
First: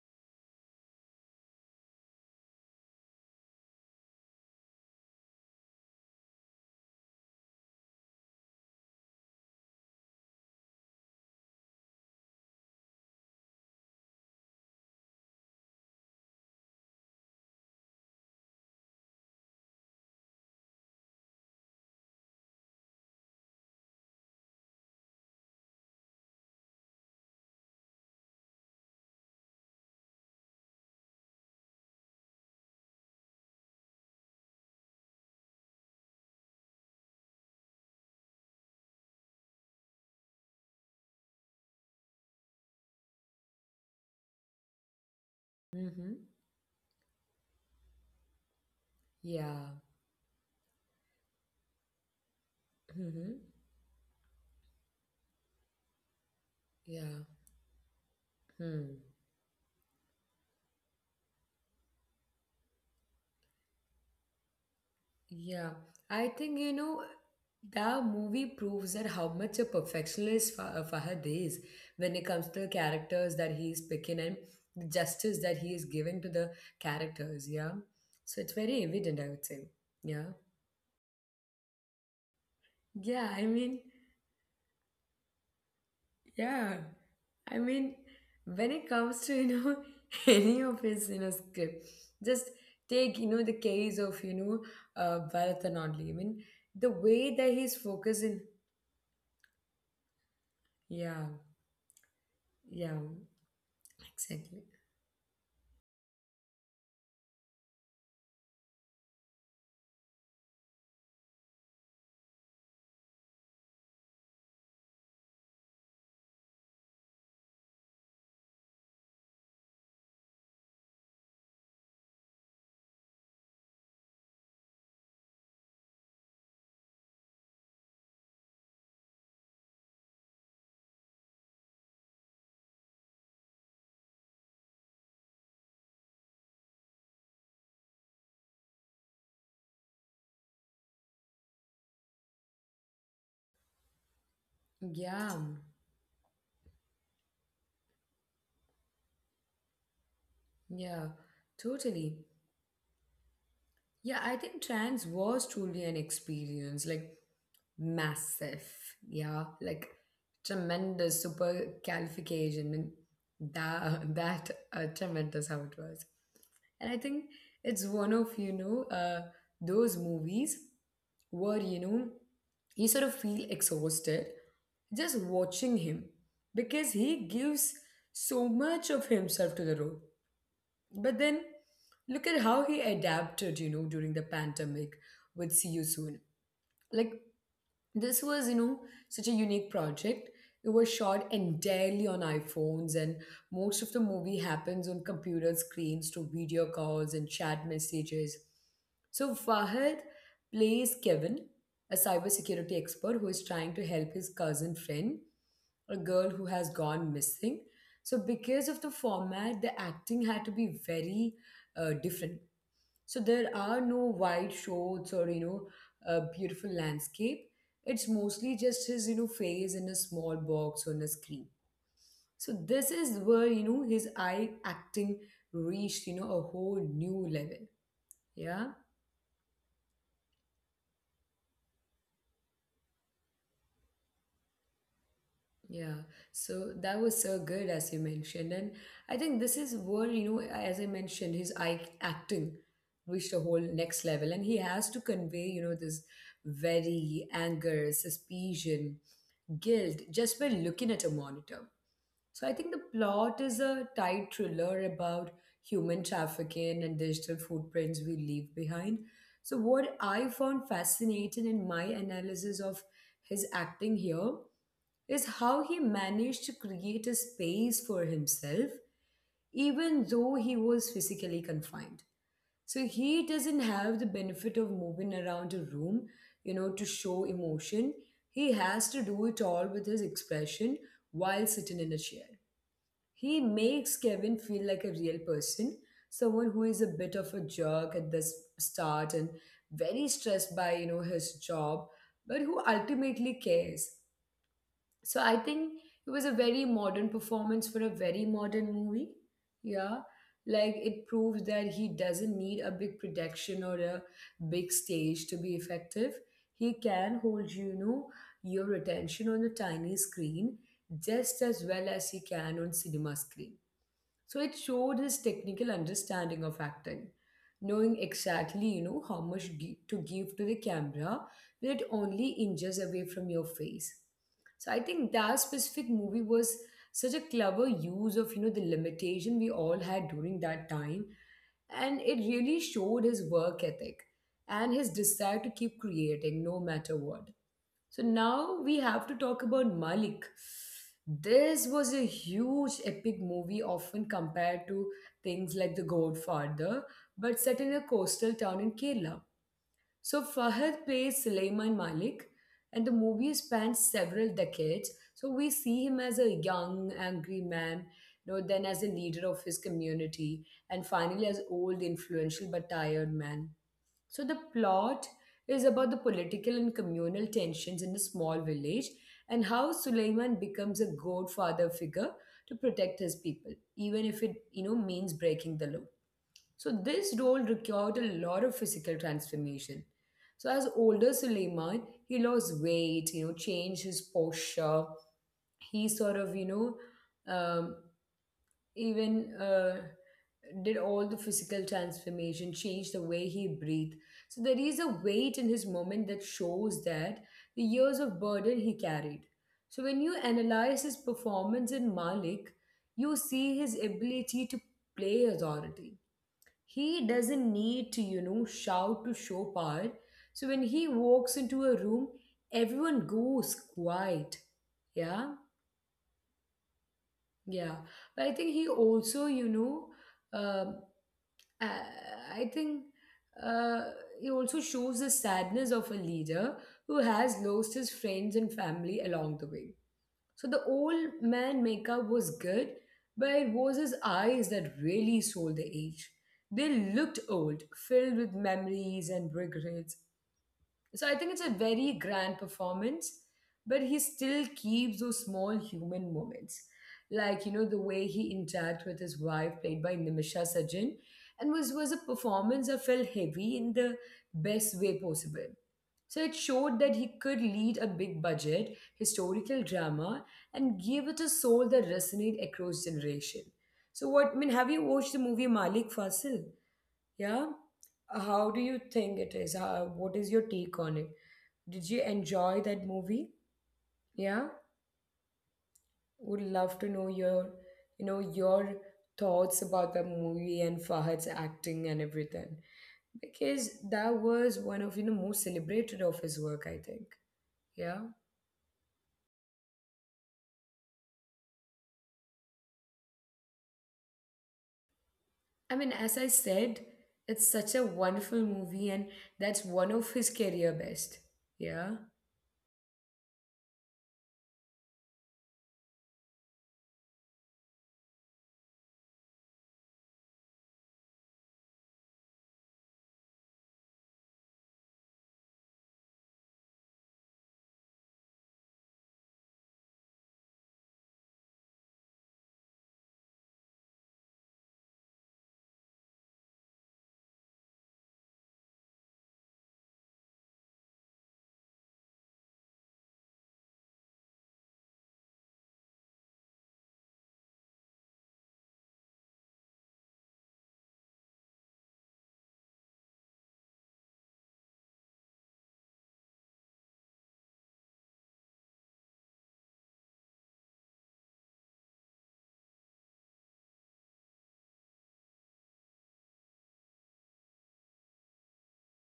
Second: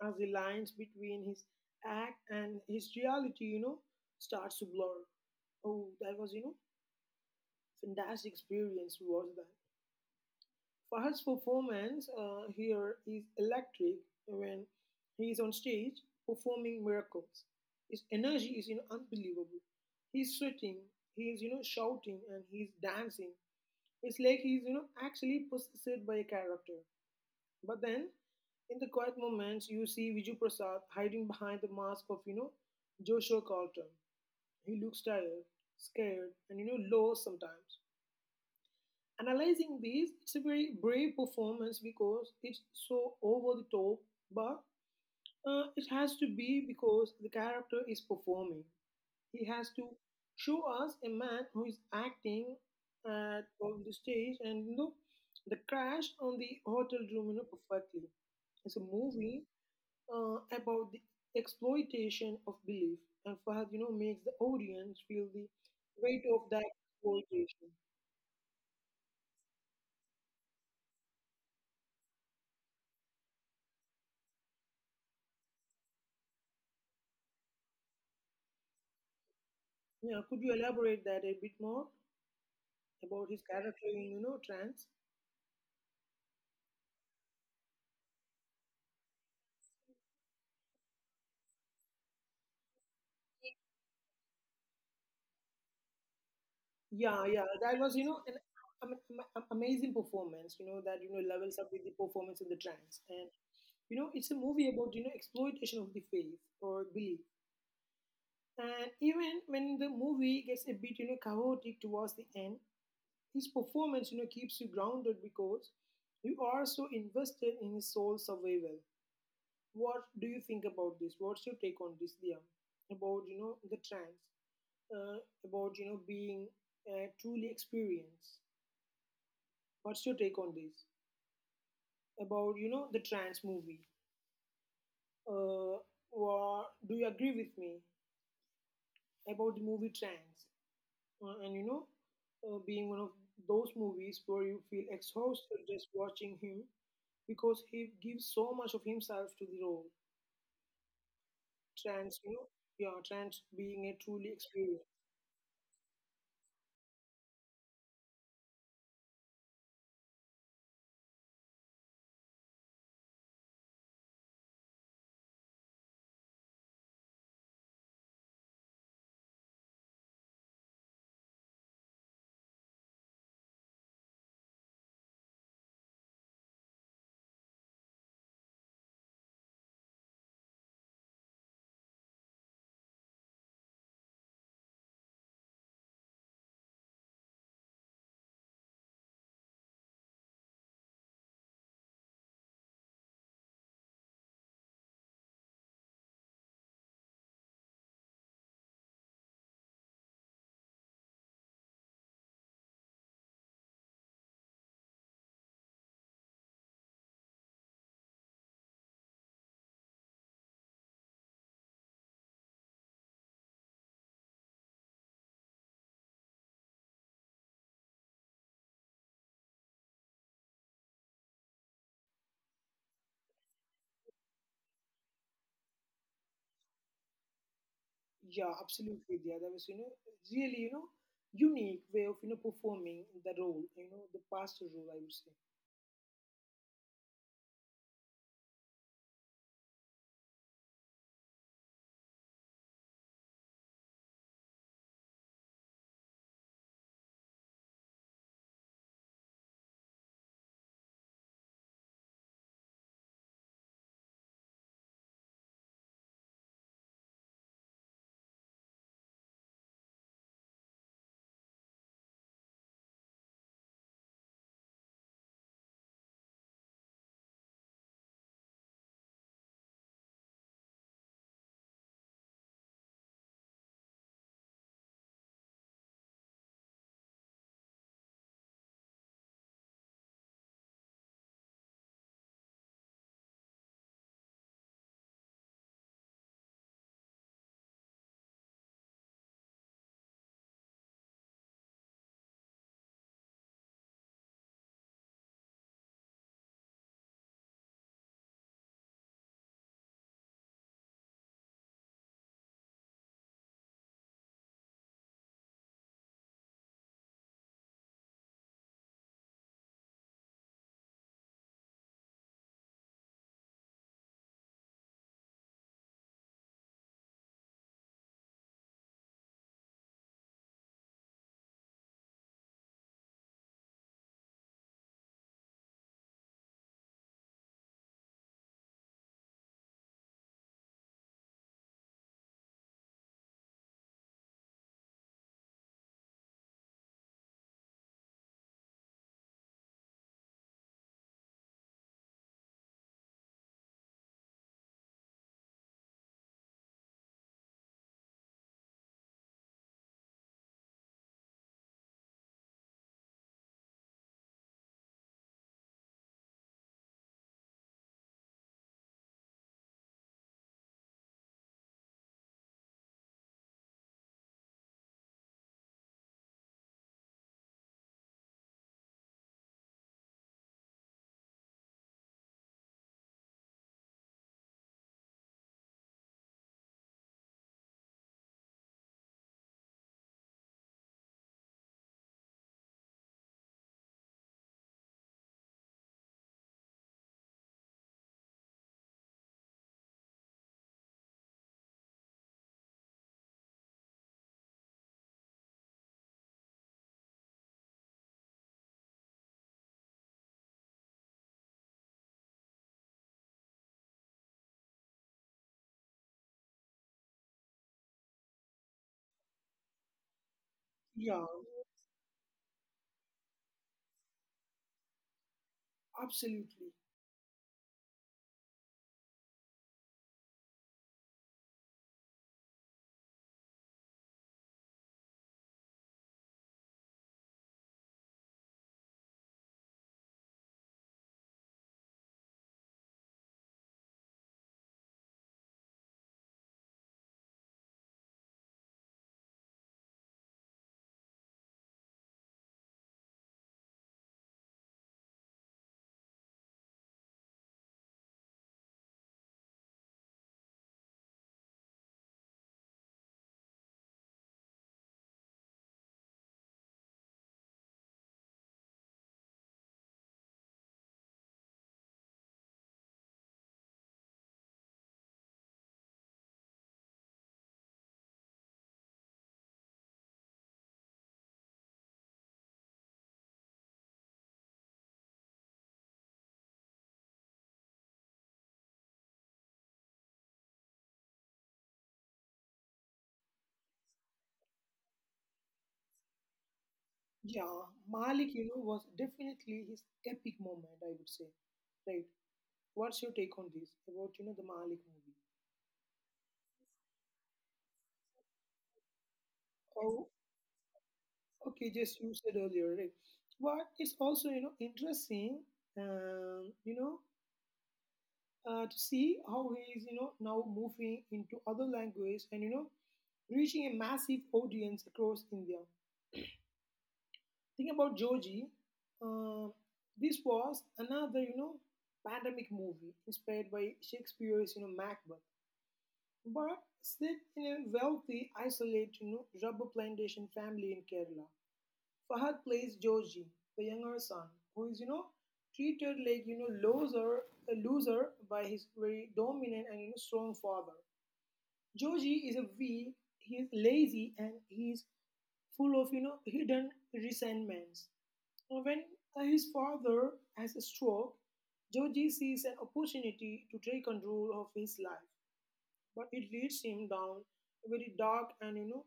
as the lines between his act and his reality starts to blur. Oh, that was, you know, fantastic experience was that. Fahad's performance here is electric when he is on stage performing miracles. His energy is, you know, unbelievable. He's sweating, he's shouting, and he's dancing. It's like he's actually possessed by a character. But then, in the quiet moments, you see Viju Prasad hiding behind the mask of Joshua Carlton. He looks tired, scared, and low sometimes. Analyzing these, it's a very brave performance because it's so over the top, but it has Mm-hmm. to be because the character is performing. He Yeah. has to show us a man who is acting Mm-hmm. at on the stage and the crash on the hotel Yeah. room perfectly. It's a Hmm. movie about the exploitation of belief, and Fahad, makes the audience feel the Yeah, weight I of think that exploitation. the movie proves that how much a perfectionist Fahad is when it comes to the characters that he is picking and the justice that he is giving to the characters. Yeah, so it's very evident, I would say. Yeah, Yeah, could you elaborate that a bit more? About yeah. I his mean, character in trance. yeah. I mean, when it comes to *laughs* any of his script, just take the case of Bharathan only. I mean, the yeah way yeah that he's that was an focusing. am- am- amazing performance you know that you know Yeah. levels up with the performance in the Yeah, trance, and it's a exactly. movie about exploitation of the faith or belief. And even when the movie gets a bit chaotic towards the end, his performance keeps you grounded because you are so invested in his soul survival. What do you think about this? What's your take on this, Liam? About the trance, uh, about being truly experienced. What's your take on this about the trans movie? Uh, or do you agree with me about the movie Trans? Uh, and you know, Being one of those movies where you feel Yeah, exhausted just watching him because he gives so much of himself to the role. yeah, totally. Trans, yeah, trans being a Yeah, truly I think experienced. trans was truly an experience, like massive. Yeah, like tremendous supercalification, and that *laughs* that tremendous how it was. And I think it's one of, those movies where, you sort of feel exhausted just watching him because he gives so much of himself to the role. But then look at how he adapted, during the pandemic with See You Soon. Like, this was, such a unique project. It was shot entirely on iPhones, and most of the movie happens on computer screens through video calls and chat messages. So Fahad plays Kevin, a cybersecurity expert who is trying to help his cousin friend, a girl who has gone missing. So because of the format, the acting had to be very different. So there are no wide shots or a beautiful landscape. It's mostly just his face in a small box on a screen. So this is where his eye acting reached a whole new level. Yeah. Yeah, absolutely, Dia. That was, really, unique way of, performing the role, the pastor role, I would say. Yeah, so that was so good as you mentioned, and I think this is where as I mentioned, his eye acting reached a whole next level, and he has to convey this very anger, suspicion, guilt just by looking at a monitor. So I think the plot is a tight thriller about human trafficking and digital footprints we leave behind. So what I found fascinating in my analysis of his acting here is how he managed to create a space for himself even though he was physically confined. So he doesn't have the benefit of moving around a room, to show emotion. He has to do it all with his expression while sitting in a chair. He makes Kevin feel like a real person, someone who is a bit of a jerk at the start and very stressed by, his job, but who ultimately cares. So I think it was a very modern performance for a very modern movie. Yeah. Like it proves that he doesn't need a big production or a big stage to be effective. He can hold your attention on a tiny screen just as well as he can on cinema screen. So it showed his technical understanding of acting, knowing exactly, how much to give to the camera when it only inches away from your face. So I think that specific movie was such a clever use of, the limitation we all had during that time. And it really showed his work ethic and his desire to keep creating no matter what. So now we have to talk about Malik. This was a huge epic movie, often compared to things like The Godfather, but set in a coastal town in Kerala. So Fahad plays Sulaiman Malik, and the movie spans several decades. So we see him as a young, angry man, then as a leader of his community, and finally as old, influential but tired man. So the plot is about the political and communal tensions in a small village and how Suleiman becomes a godfather figure to protect his people, even if it means breaking the law. So this role required a lot of physical transformation. So as older Suleiman, he lost weight, changed his posture, he sort of um, even did all the physical transformation change the way he breathed. So there is a weight in his moment that shows that the years of burden he carried. So when you analyze his performance in malik, you see his ability to play authority. He doesn't need to shout to show power. So when he walks Yeah, into a room, everyone goes quiet. Yeah, absolutely. yeah. But I think he also um uh, I think uh, it also shows the sadness of a leader who has lost his friends and family along the way. So the old man makeup was good, but it was his eyes that really sold the age. They looked old, filled with memories and regrets. So I think it's a very grand performance, but he still keeps those small human moments. Like, you know, the way he interact with his wife, played by Nimisha Sajjan, and was a performance that felt heavy in the best way possible. So it showed that he could lead a big budget, historical drama, and give it a soul that resonate across generation. So what I mean, have you watched the movie Malik Fasil? Yeah? How do you think it is? How, what is your take on it? Did you enjoy that movie? Yeah, would love to know your thoughts about the movie and Fahad's acting and everything, because that was one of most celebrated of his work, I think. Yeah, Yeah, Malik, was definitely his epic moment, I would say. Right. What's your take on this about, the Malik movie? I mean, as I said, it's such a wonderful movie, and that's one of his Oh, career best. okay, Yeah, just you said earlier, right? But it's also, interesting, um, you know, to see how he is, now moving into other language and, reaching a massive audience across India. Think about Joji. Uh, this was another, pandemic movie inspired by Shakespeare's, Macbeth, but set in a wealthy, isolated, rubber plantation family in Kerala. Fahad plays Joji, the younger son, who is, treated like, loser, a loser by his very dominant and strong father. Georgie is a weak, he's lazy, and he's full of, hidden resentments. When his father has a stroke, Georgie sees an opportunity to take control of his life, but it leads him down a very dark and,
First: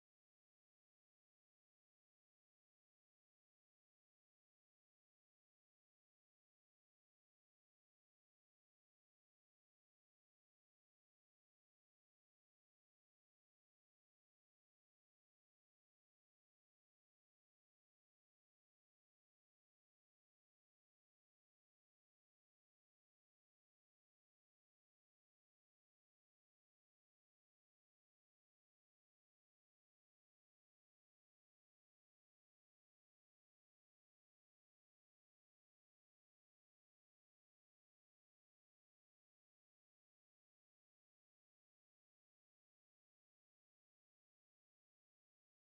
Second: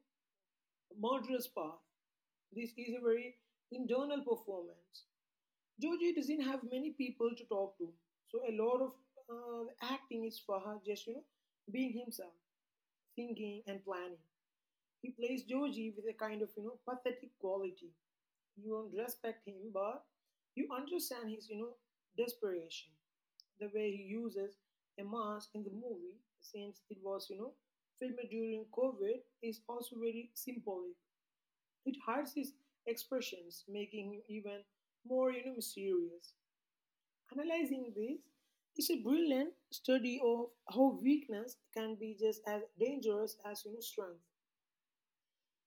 murderous path. This is a very internal performance. Georgie doesn't have many people to talk to, so a lot of acting is for her just, being himself, thinking and planning. He plays Georgie with a kind of, pathetic quality. You don't respect him, but you understand his, desperation. The way he uses a mask in the movie, since it was, filmed during COVID, is also very symbolic. It hides his expressions, making him even more, mysterious. Analyzing this is a brilliant study of how weakness can be just as dangerous as, strength.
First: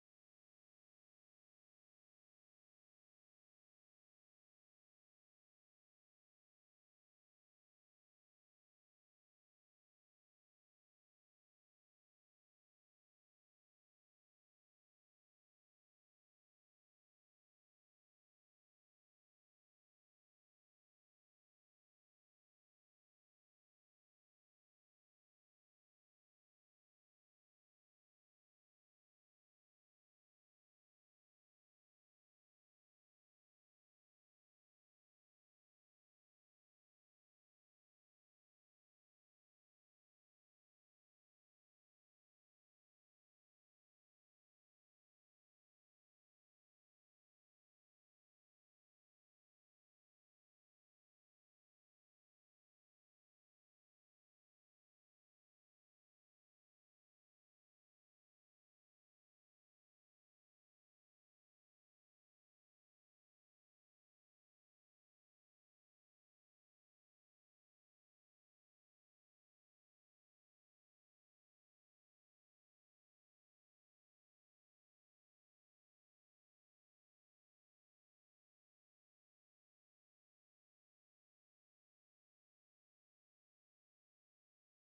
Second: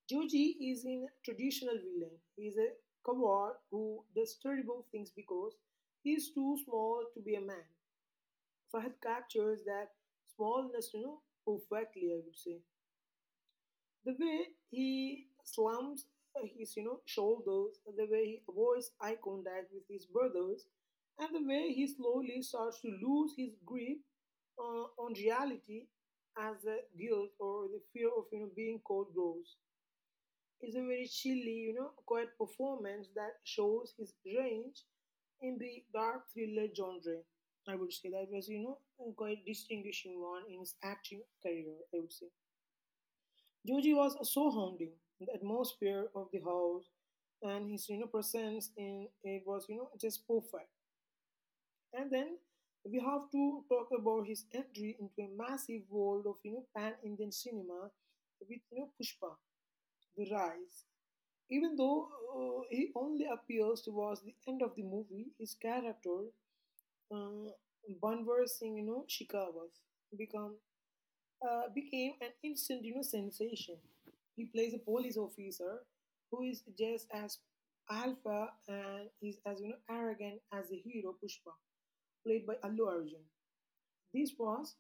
Joji is in traditional villain. He is a coward who does terrible things because he is too small to be a man. Fahad captures that smallness, perfectly, I would say. The way he slumps his, shoulders, the way he avoids eye contact with his brothers, and the way he slowly starts to lose his grip on reality as the guilt or the fear of, being caught grows is a very chilly, quiet performance that shows his range in the dark thriller genre. I would say that was, a quite distinguishing one in his acting career, I would say. Joji was so haunting. The atmosphere of the house and his, presence in it was, just perfect. And then we have to talk about his entry into a massive world of, pan-Indian cinema with, Pushpa, The Rise, even though he only appears towards the end of the movie, his character, uh, Banwar Singh, Shikawat, become, became an instant, sensation. He plays a police officer who is just as alpha and is as arrogant as the hero Pushpa, played by Allu Arjun. This was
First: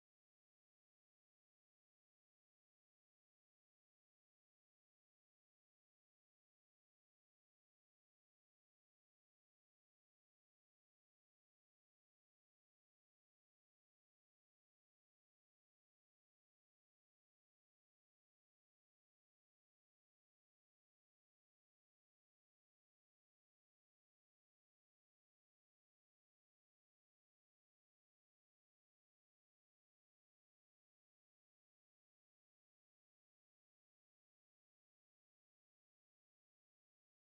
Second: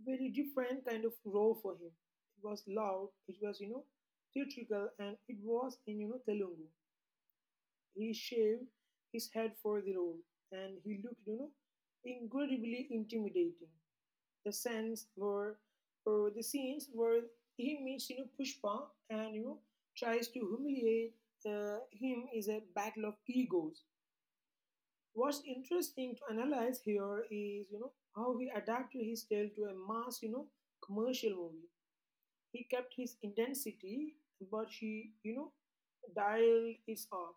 a very different kind of role for him. It was loud, it was theatrical, and it was in Telugu. He shaved his head for the role, and he looked, incredibly intimidating. The scenes were, the scenes where he meets, Pushpa and tries to humiliate him is a battle of egos. What's interesting to analyze here is, how he adapted his tale to a mass, commercial movie. He kept his intensity, but he, dialed it up.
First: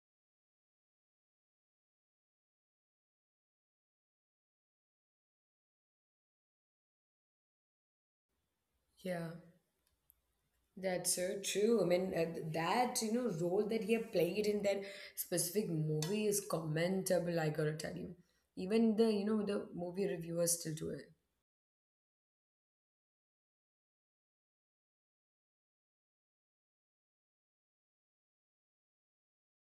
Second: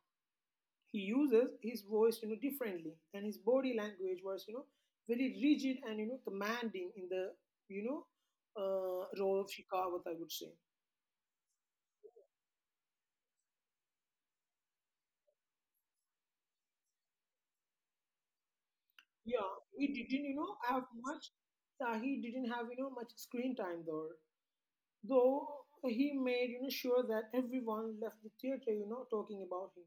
He uses his voice differently, and his body language was very rigid and commanding in the you know yeah. role of Shikawat, I would say. That's so true. I mean, that role that he had played in that specific movie is commendable. I gotta tell you, even the Yeah, he the didn't you movie know have reviewers still do much it. He didn't have much screen time, though he made sure that everyone left the theater talking about him.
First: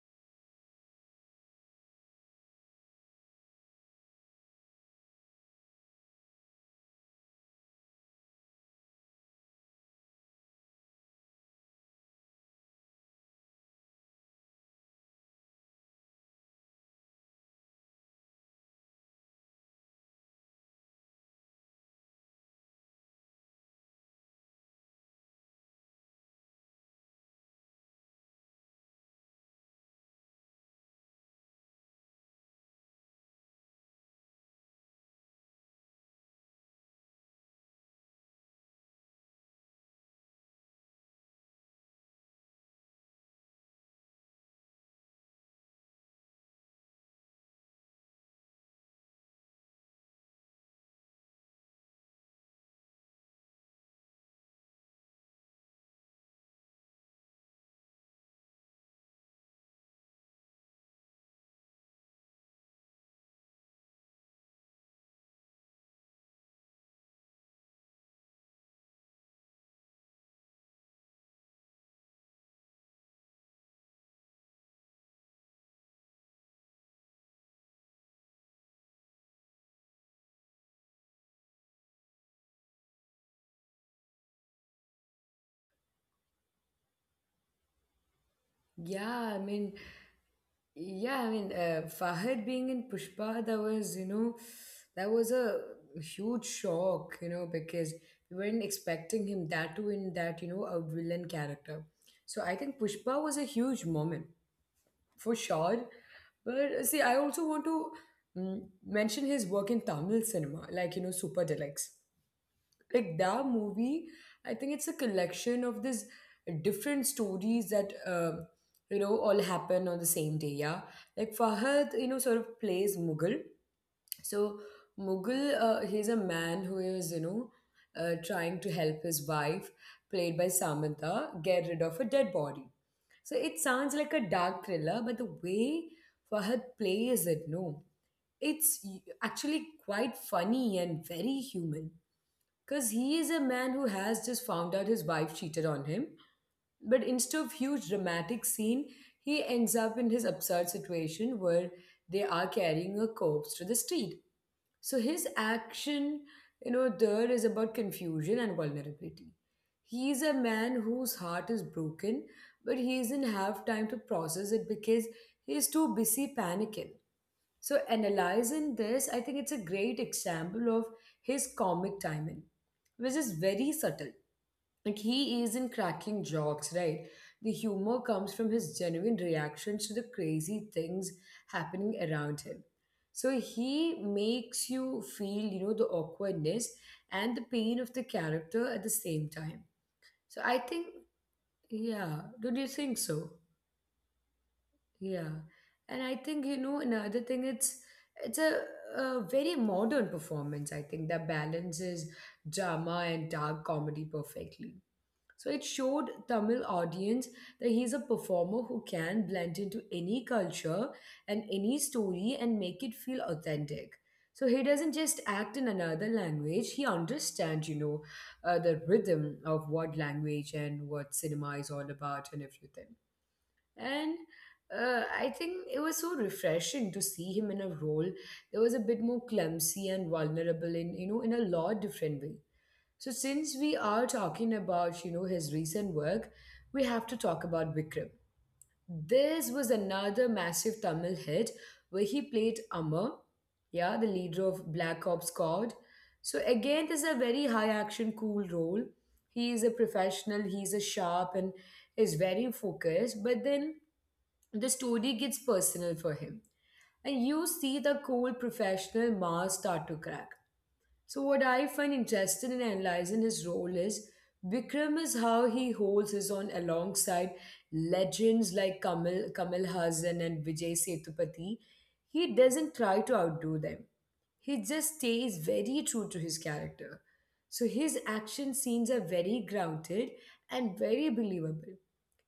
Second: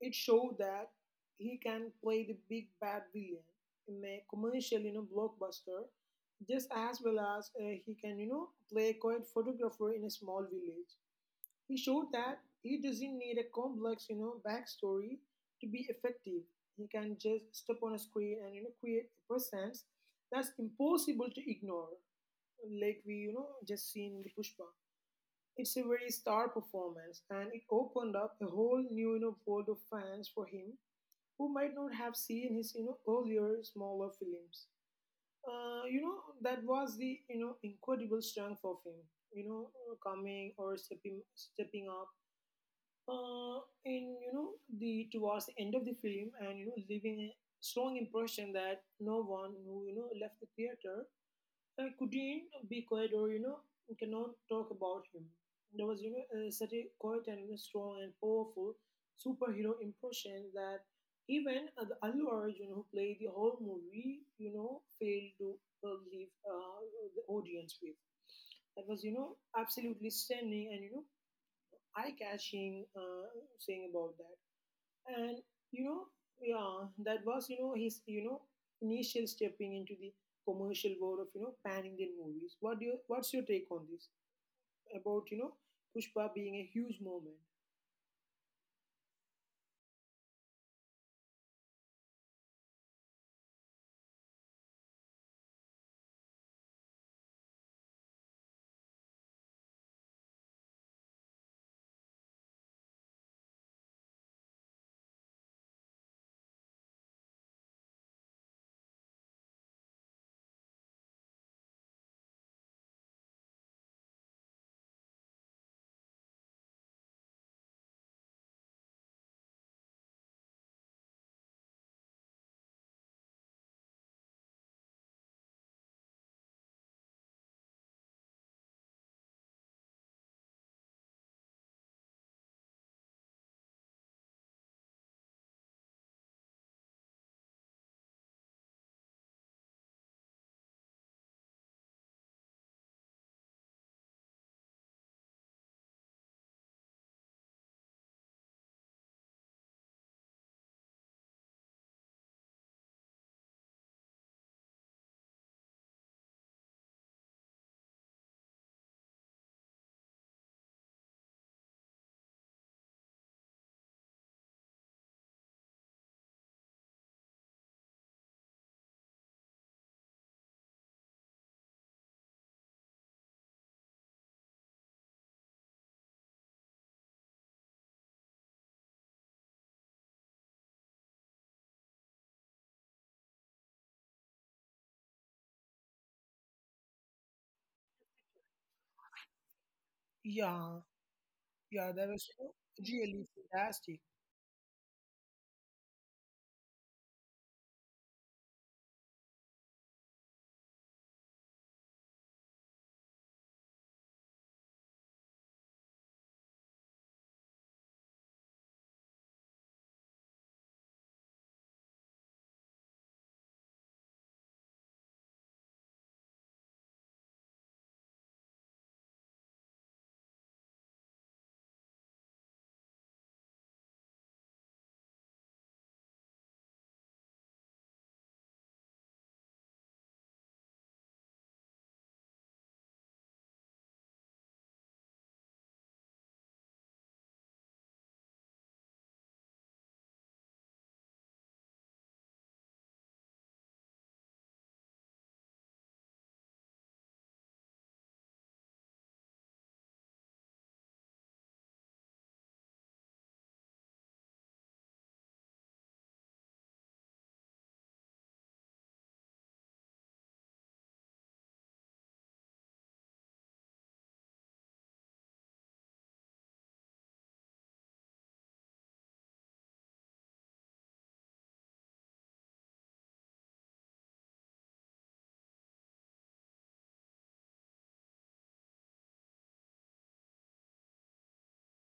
It showed that he can play the big bad villain in a commercial, blockbuster, just as well as he can, play a quiet photographer in a small village. He showed that he doesn't need a complex, backstory to be effective. He can just step on a screen and create a presence that's impossible to ignore, like we just seen in the Pushpa. It's a very star performance, and it opened up a whole new, world of fans for him who might not have seen his earlier smaller films. Uh, you know that was the incredible strength of him. You know coming or stepping up uh, in you know the towards the end of the film and leaving a strong impression that no one who left the theater I couldn't be quiet or, cannot talk about him. There was, such a quiet and, strong and powerful superhero impression that even the Allu Arjun, who played the whole movie, failed to leave the audience with. That was, absolutely stunning and, eye-catching, saying about that. And you know yeah, that was his initial stepping into the commercial world of pan Indian movies. What's your take on this about Pushpa being a huge moment? Yeah, I mean, yeah, I mean, Fahad being in Pushpa, that was that was a huge shock, you know, because we weren't expecting him that to in that a villain character. So I think Pushpa was a huge moment for sure. But see, I also want to mention his work in Tamil cinema, like you know, Super Deluxe. Like that movie, I think it's a collection of these different stories that you know all happen on the same day. Yeah, like Fahad, you know, sort of plays Mughal, so Mughal, he's a man who is, you know, trying to help his wife, played by Samantha, get rid of a dead body. So it sounds like a dark thriller, but the way Fahad plays it, no, it's actually quite funny and very human. Because he is a man who has just found out his wife cheated on him. But instead of huge dramatic scene, he ends up in his absurd situation where they are carrying a corpse to the street. So his action, you know, there is about confusion and vulnerability. He is a man whose heart is broken, but he does not have time to process it because he is too busy panicking. So analyzing this, I think it's a great example of his comic timing, which is very subtle. Like he isn't cracking jokes, right? The humor comes from his genuine reactions to the crazy things happening around him. So he makes you feel, you know, the awkwardness and the pain of the character at the same time. So I think, Yeah, yeah, yeah, that was, don't you think so? really fantastic. Yeah. And I think, you know, another thing, it's a, a very modern performance, I think, that balances drama and dark comedy perfectly. So it showed Tamil audience that he's a performer who can blend into any culture and any story and make it feel authentic. So he doesn't just act in another language, he understands, you know, the rhythm of what language and what cinema is all about and everything. And I think it was so refreshing to see him in a role that was a bit more clumsy and vulnerable in, you know, in a lot different way. So since we are talking about, you know, his recent work, we have to talk about Vikram. This was another massive Tamil hit where he played Amar, yeah, the leader of Black Ops Squad. So again, this is a very high action, cool role. He is a professional, he's a sharp and is very focused, but then the story gets personal for him. And you see the cool professional mask start to crack. So, what I find interesting in analyzing his role is Vikram is how he holds his own alongside legends like Kamal Hassan and Vijay Sethupathi. He doesn't try to outdo them, he just stays very true to his character. So, his action scenes are very grounded and very believable.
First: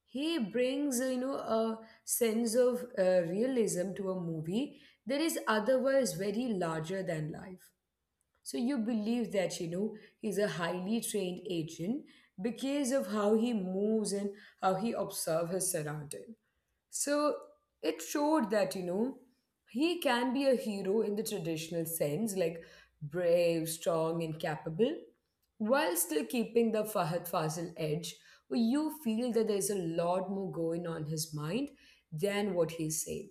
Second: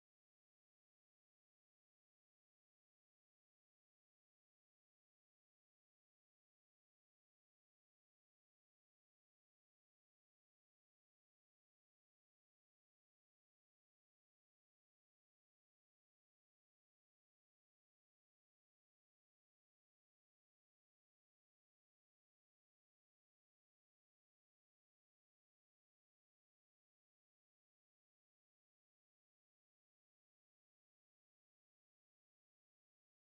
He brings, you know, a sense of realism to a movie that is otherwise very larger than life. So you believe that, you know, he's a highly trained agent because of how he moves and how he observes his surrounding. So it showed that, you know, he can be a hero in the traditional sense, like brave, strong, and capable, while still keeping the Fahad Fazil edge, where you feel that there's a lot more going on his mind than what he's saying.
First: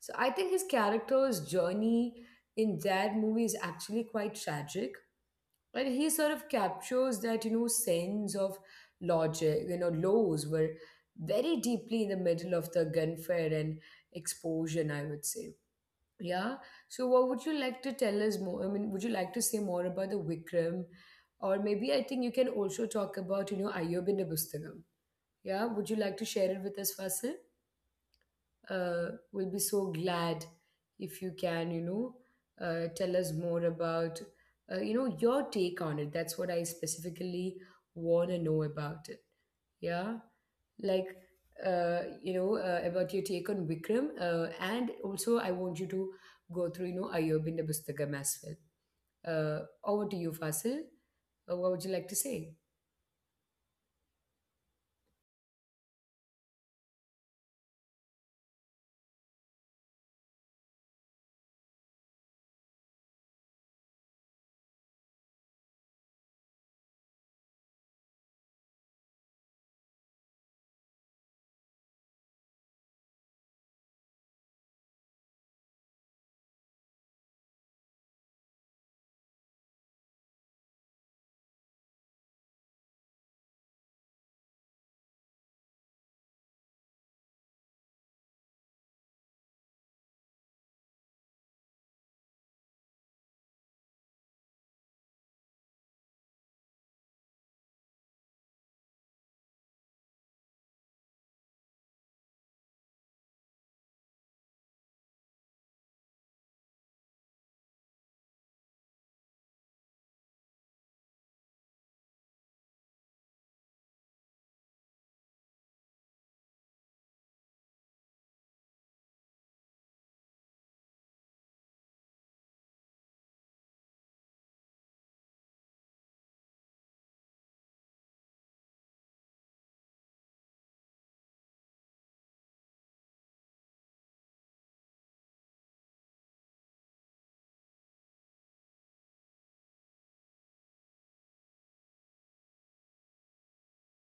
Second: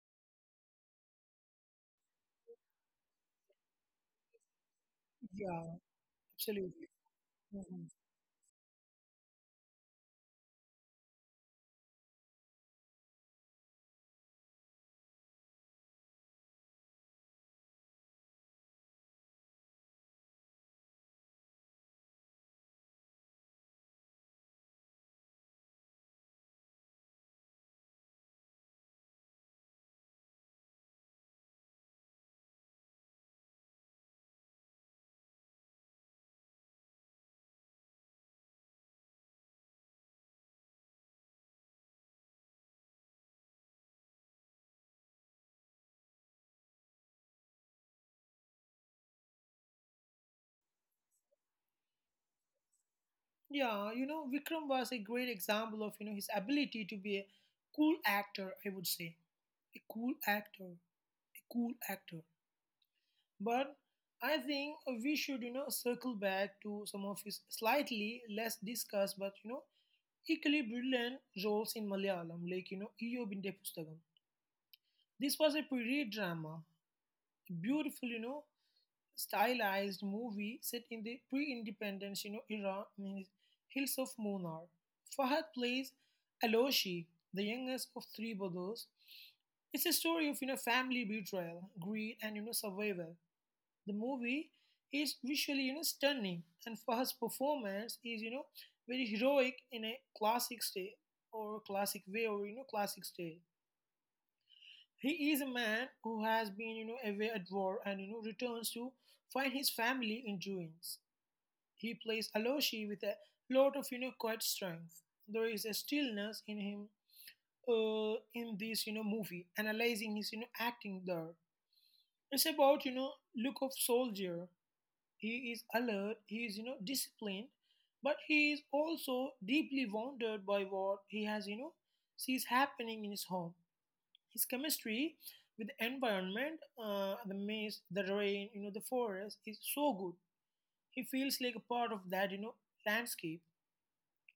So I think his character's journey in that movie is actually quite tragic. Yeah, And he sort of absolutely. captures that, you know, Mhm. sense of logic, you know, laws were very deeply in the middle of the gunfire and explosion, I would say. Yeah. So what would you like to tell us more? I mean, would you like to say more about the Vikram? Or maybe I think you can also talk about, you know, Ayyub in the Yeah. Would you like to share it with us, Fasil? Will be so glad if you can, you know, tell us more about, you know, your take on it. That's what I specifically want to know about it. Yeah, like, you know, about your take on Vikram, and also I want you to go through, you know, Ayobinda Bustakam as well. Over to you, Fasil. What would you like to say? Yeah, Vikram was a great example of his ability to be a cool actor. I would say a cool actor, a cool actor. But I think we should, circle back to some of his slightly less discussed but, equally brilliant roles in Malayalam, like, Iyobinte Pustakam. This was a period drama, a beautiful, stylized movie set in the pre-independence, era in hills of Munnar. Fahad plays Aloshi, the youngest of three brothers. It's a story of, family betrayal, greed, and, survival. The movie is visually, stunning, and Fahad's performance is, very heroic in a classic style or classic way or classic style. He is a man who has been, away at war and returns to find his family in ruins. He plays Aloshi with a lot of quiet strength. There is a stillness in him in this, movie, analyzing his acting there. It's about, look of soldier. He is alert, he is, disciplined, but he is also deeply wounded by what he sees happening in his home. His chemistry with the environment, the mist, the rain, the forest is so good. He feels like a part of that, landscape.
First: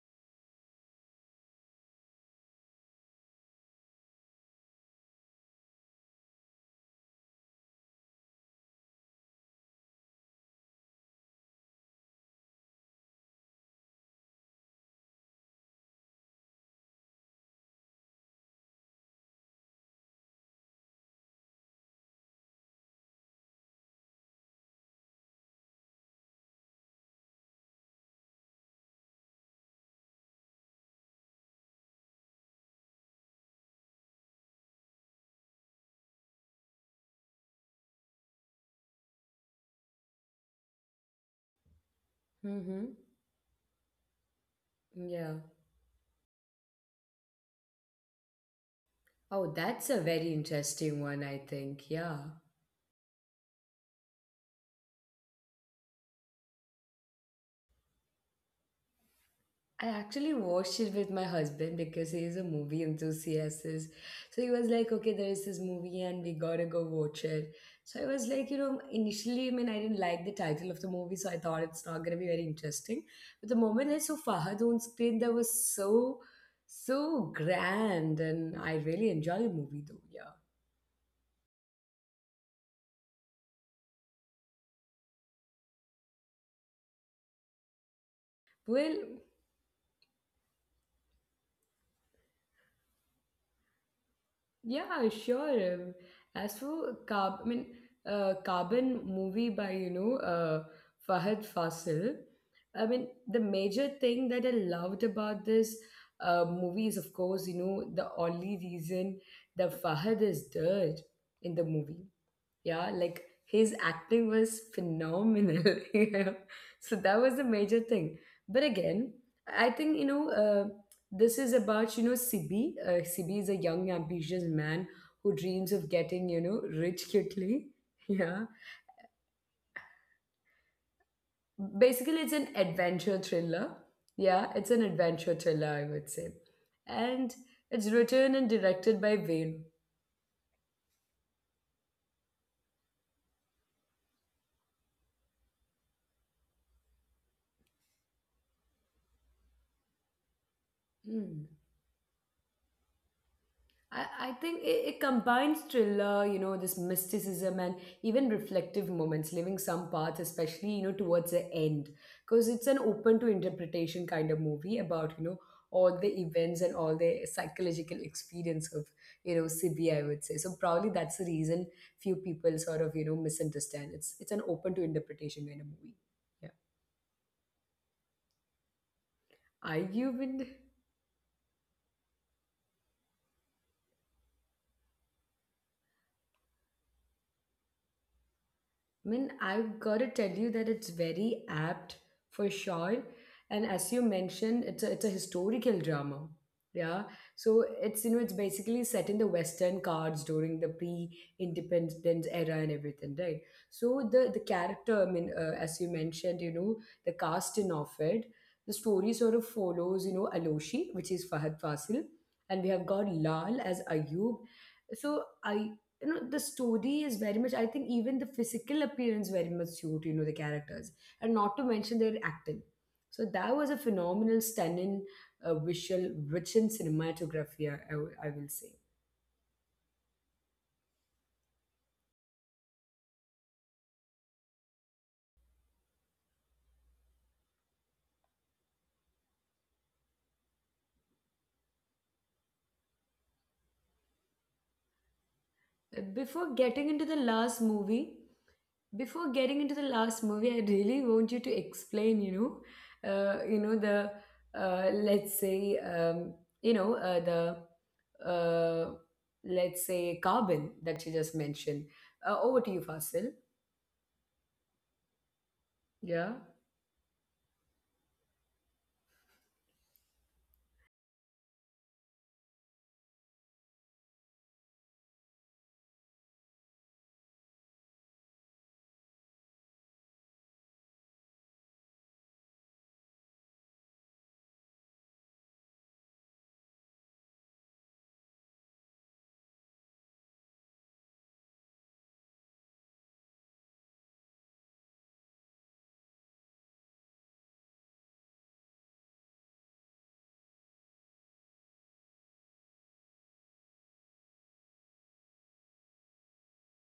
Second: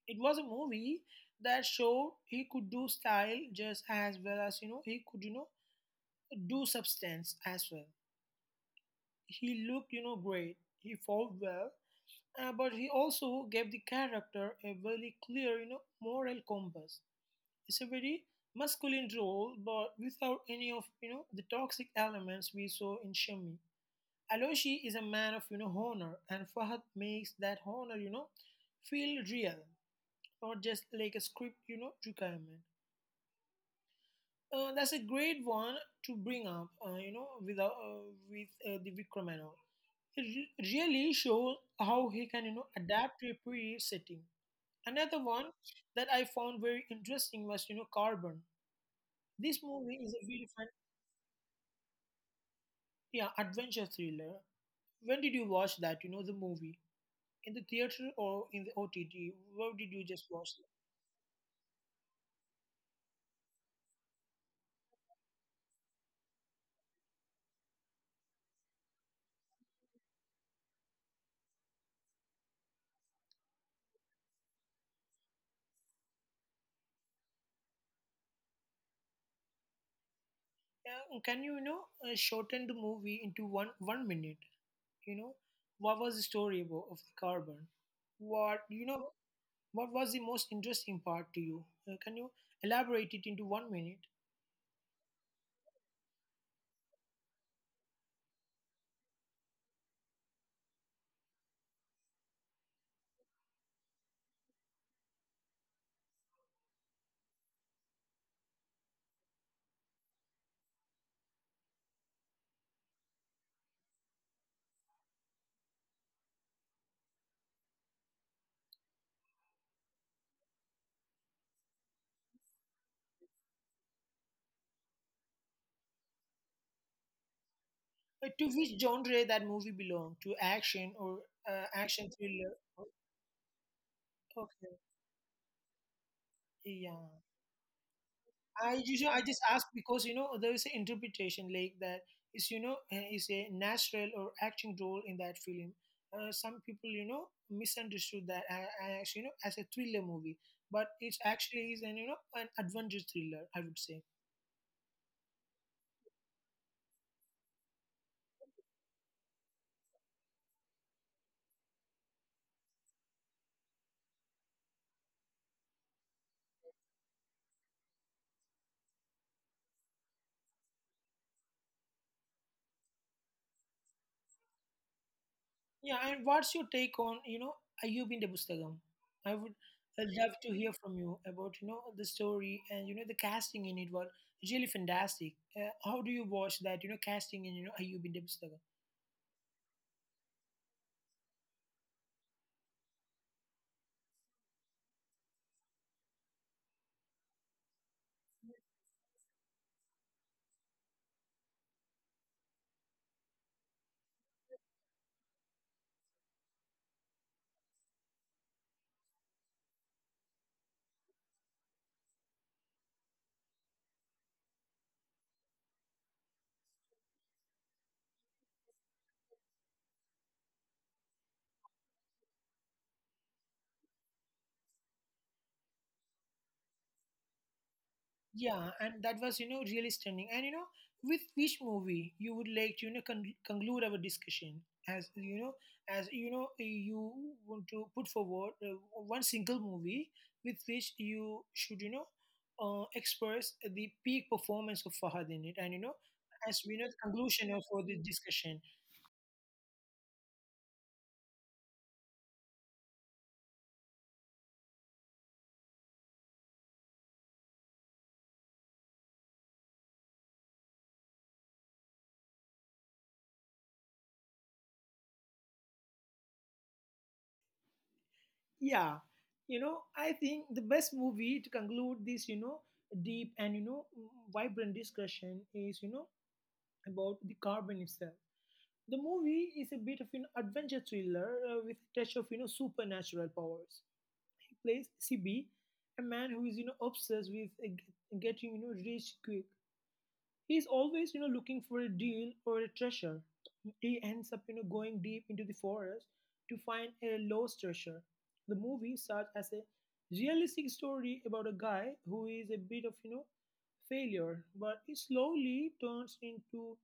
It was a movie that showed he could do style just as well as, he could, do substance as well. He looked, great. He fought well. But he also gave the character a very clear, moral compass. It's a very masculine role, but without any of the toxic elements we saw in Shami. Aloshi is a man of honor, and Fahad makes that honor feel real, not just like a script requirement. That's a great one to bring up, with the Vikram and all. It really shows how he can, Mm-hmm. adapt to a period setting. Another Yeah. one that I found very interesting was, Carbon. Oh, This that's movie a is a very very fun, interesting one, I think. Yeah. yeah, adventure thriller. When did you watch that? The movie in the theater or in the OTT? Where I did you just actually watch it? watched it with my husband because he is a movie enthusiast. So he was like, okay, there is this movie and we gotta go watch it. So I was like, you know, initially, I mean, I didn't like the title of the movie, so I thought it's not gonna be very interesting. But the moment I saw Fahad on screen, that was so, so grand, and I really enjoyed the movie though, yeah. Can you, shorten the movie into one minute? You know, what was the story about of the Carbon? What you Well, know? What was the most interesting part to you? Can you elaborate it into 1 minute? yeah, sure. As for Carb, I mean, Carbon movie by, you know, Fahad Fasil. I mean, the major thing that I loved about this movie is, of course, you know, the only reason that Fahad is dead in the movie, yeah, like his acting was phenomenal. *laughs* Yeah. So that was the major thing. But again, I think, you know, this is about, you know, Sibi. Sibi is a young, ambitious man who dreams of getting, you know, rich quickly. *laughs* Yeah. To which genre that movie belonged? To action or action Basically, it's an thriller? adventure thriller. Yeah, it's Okay. an adventure thriller, I would say. Okay. Yeah. And it's written and I directed usually by I just Vane. ask because there is an interpretation like that is you know is a natural or acting role in that film. Some people misunderstood that as as a thriller movie, but it's actually is an you know an adventure thriller, I would say. I think it combines thriller, you know, this mysticism and even reflective moments, leaving some parts, especially, you know, towards the end. Because it's an open to interpretation kind of movie about, you know, all the events and all the psychological experience of, you know, Sibi, I would say. So probably that's the reason few people sort of, you know, misunderstand. It's an open to interpretation kind of movie. Yeah. And Yeah. what's your take on, Ayubin de Busthagam? I would Are you love been? to hear from you about, the story, and the casting in it was really fantastic. How do you watch that, casting in, Ayubin de Busthagam? I mean, I've got to tell you that it's very apt for sure. And as you mentioned, it's a historical drama. Yeah. So it's, you know, it's basically set in the Western cards during the pre-independence era and everything, right? So the character, I mean, as you mentioned, you know, the cast in of it, the story sort of follows, you know, Aloshi, which is Fahad Fasil. And we have got Lal as Ayub. So I you know the story is very much, I think, even the physical appearance very much suit you know the characters, and not to mention their acting. So that was a phenomenal stunning visual rich in cinematography, I will say. Yeah, and that was, really stunning. And, with which movie you would like to, conclude our discussion? As, you know, you want to put forward one single movie with which you should, express the peak performance of Fahad in it. And, Uh, before as we getting know, the into the conclusion last of for this movie discussion. Before getting into the last movie, I really want you to explain, you know, you know the let's say um, you know the uh, let's say carbon that you just mentioned. Over to you, Fasil. Yeah. Yeah, I think the best movie to conclude this, deep and, vibrant discussion is, about the carbon itself. The movie is a bit of an adventure thriller with a touch of supernatural powers. He plays CB, a man who is obsessed with getting rich quick. He's always looking for a deal or a treasure. He ends up going deep into the forest to find a lost treasure. The movie serves as a realistic story about a guy who is a bit of, failure, but it slowly turns into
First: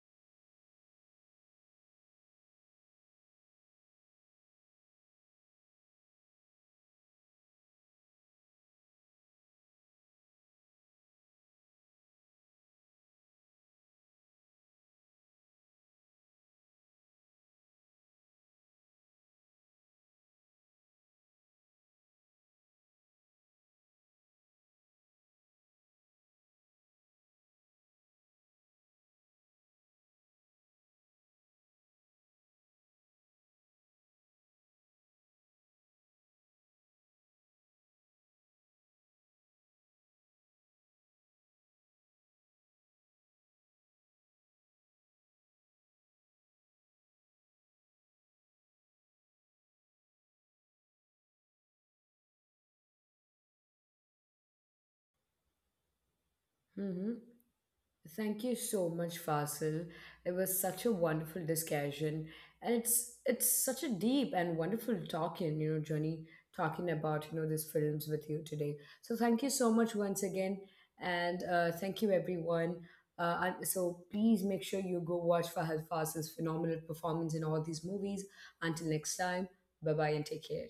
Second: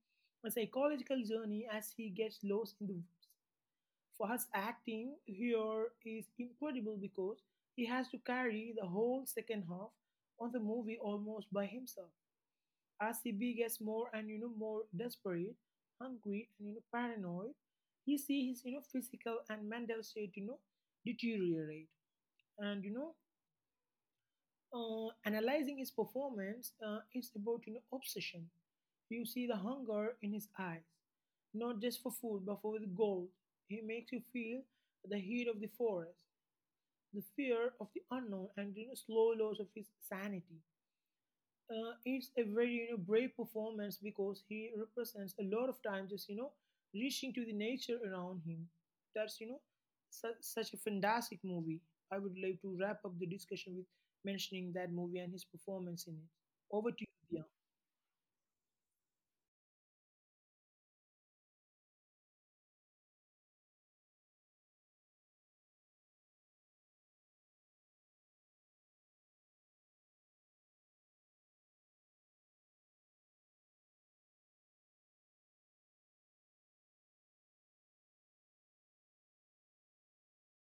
a psychological journey as he gets lost in the woods, for his acting here is incredible because he has to carry the whole second half of the movie almost by himself. As Sibi gets more and, more desperate, hungry and, paranoid, he see his, physical and mental state, deteriorate. And, analyzing his performance, it's about, obsession. You see the hunger in his eyes, not just for food but for the gold. He makes you feel the heat of the forest, the fear of the unknown, and, slow loss of his sanity. It's a very, brave performance because he represents a lot of time just, reaching to the nature around him. That's, such a fantastic movie. I would like to wrap up the discussion with mentioning that movie and his performance in it. Over to Hmm. you, Diya. Thank you so much, Fasil. It was such a wonderful discussion, and it's such a deep and wonderful talking, you know, Johnny talking about you know these films with you today. So thank you so much once again, and thank you everyone. And so please make sure you go watch Fahad Fasil's phenomenal performance in all these movies. Until next time, bye bye and take care.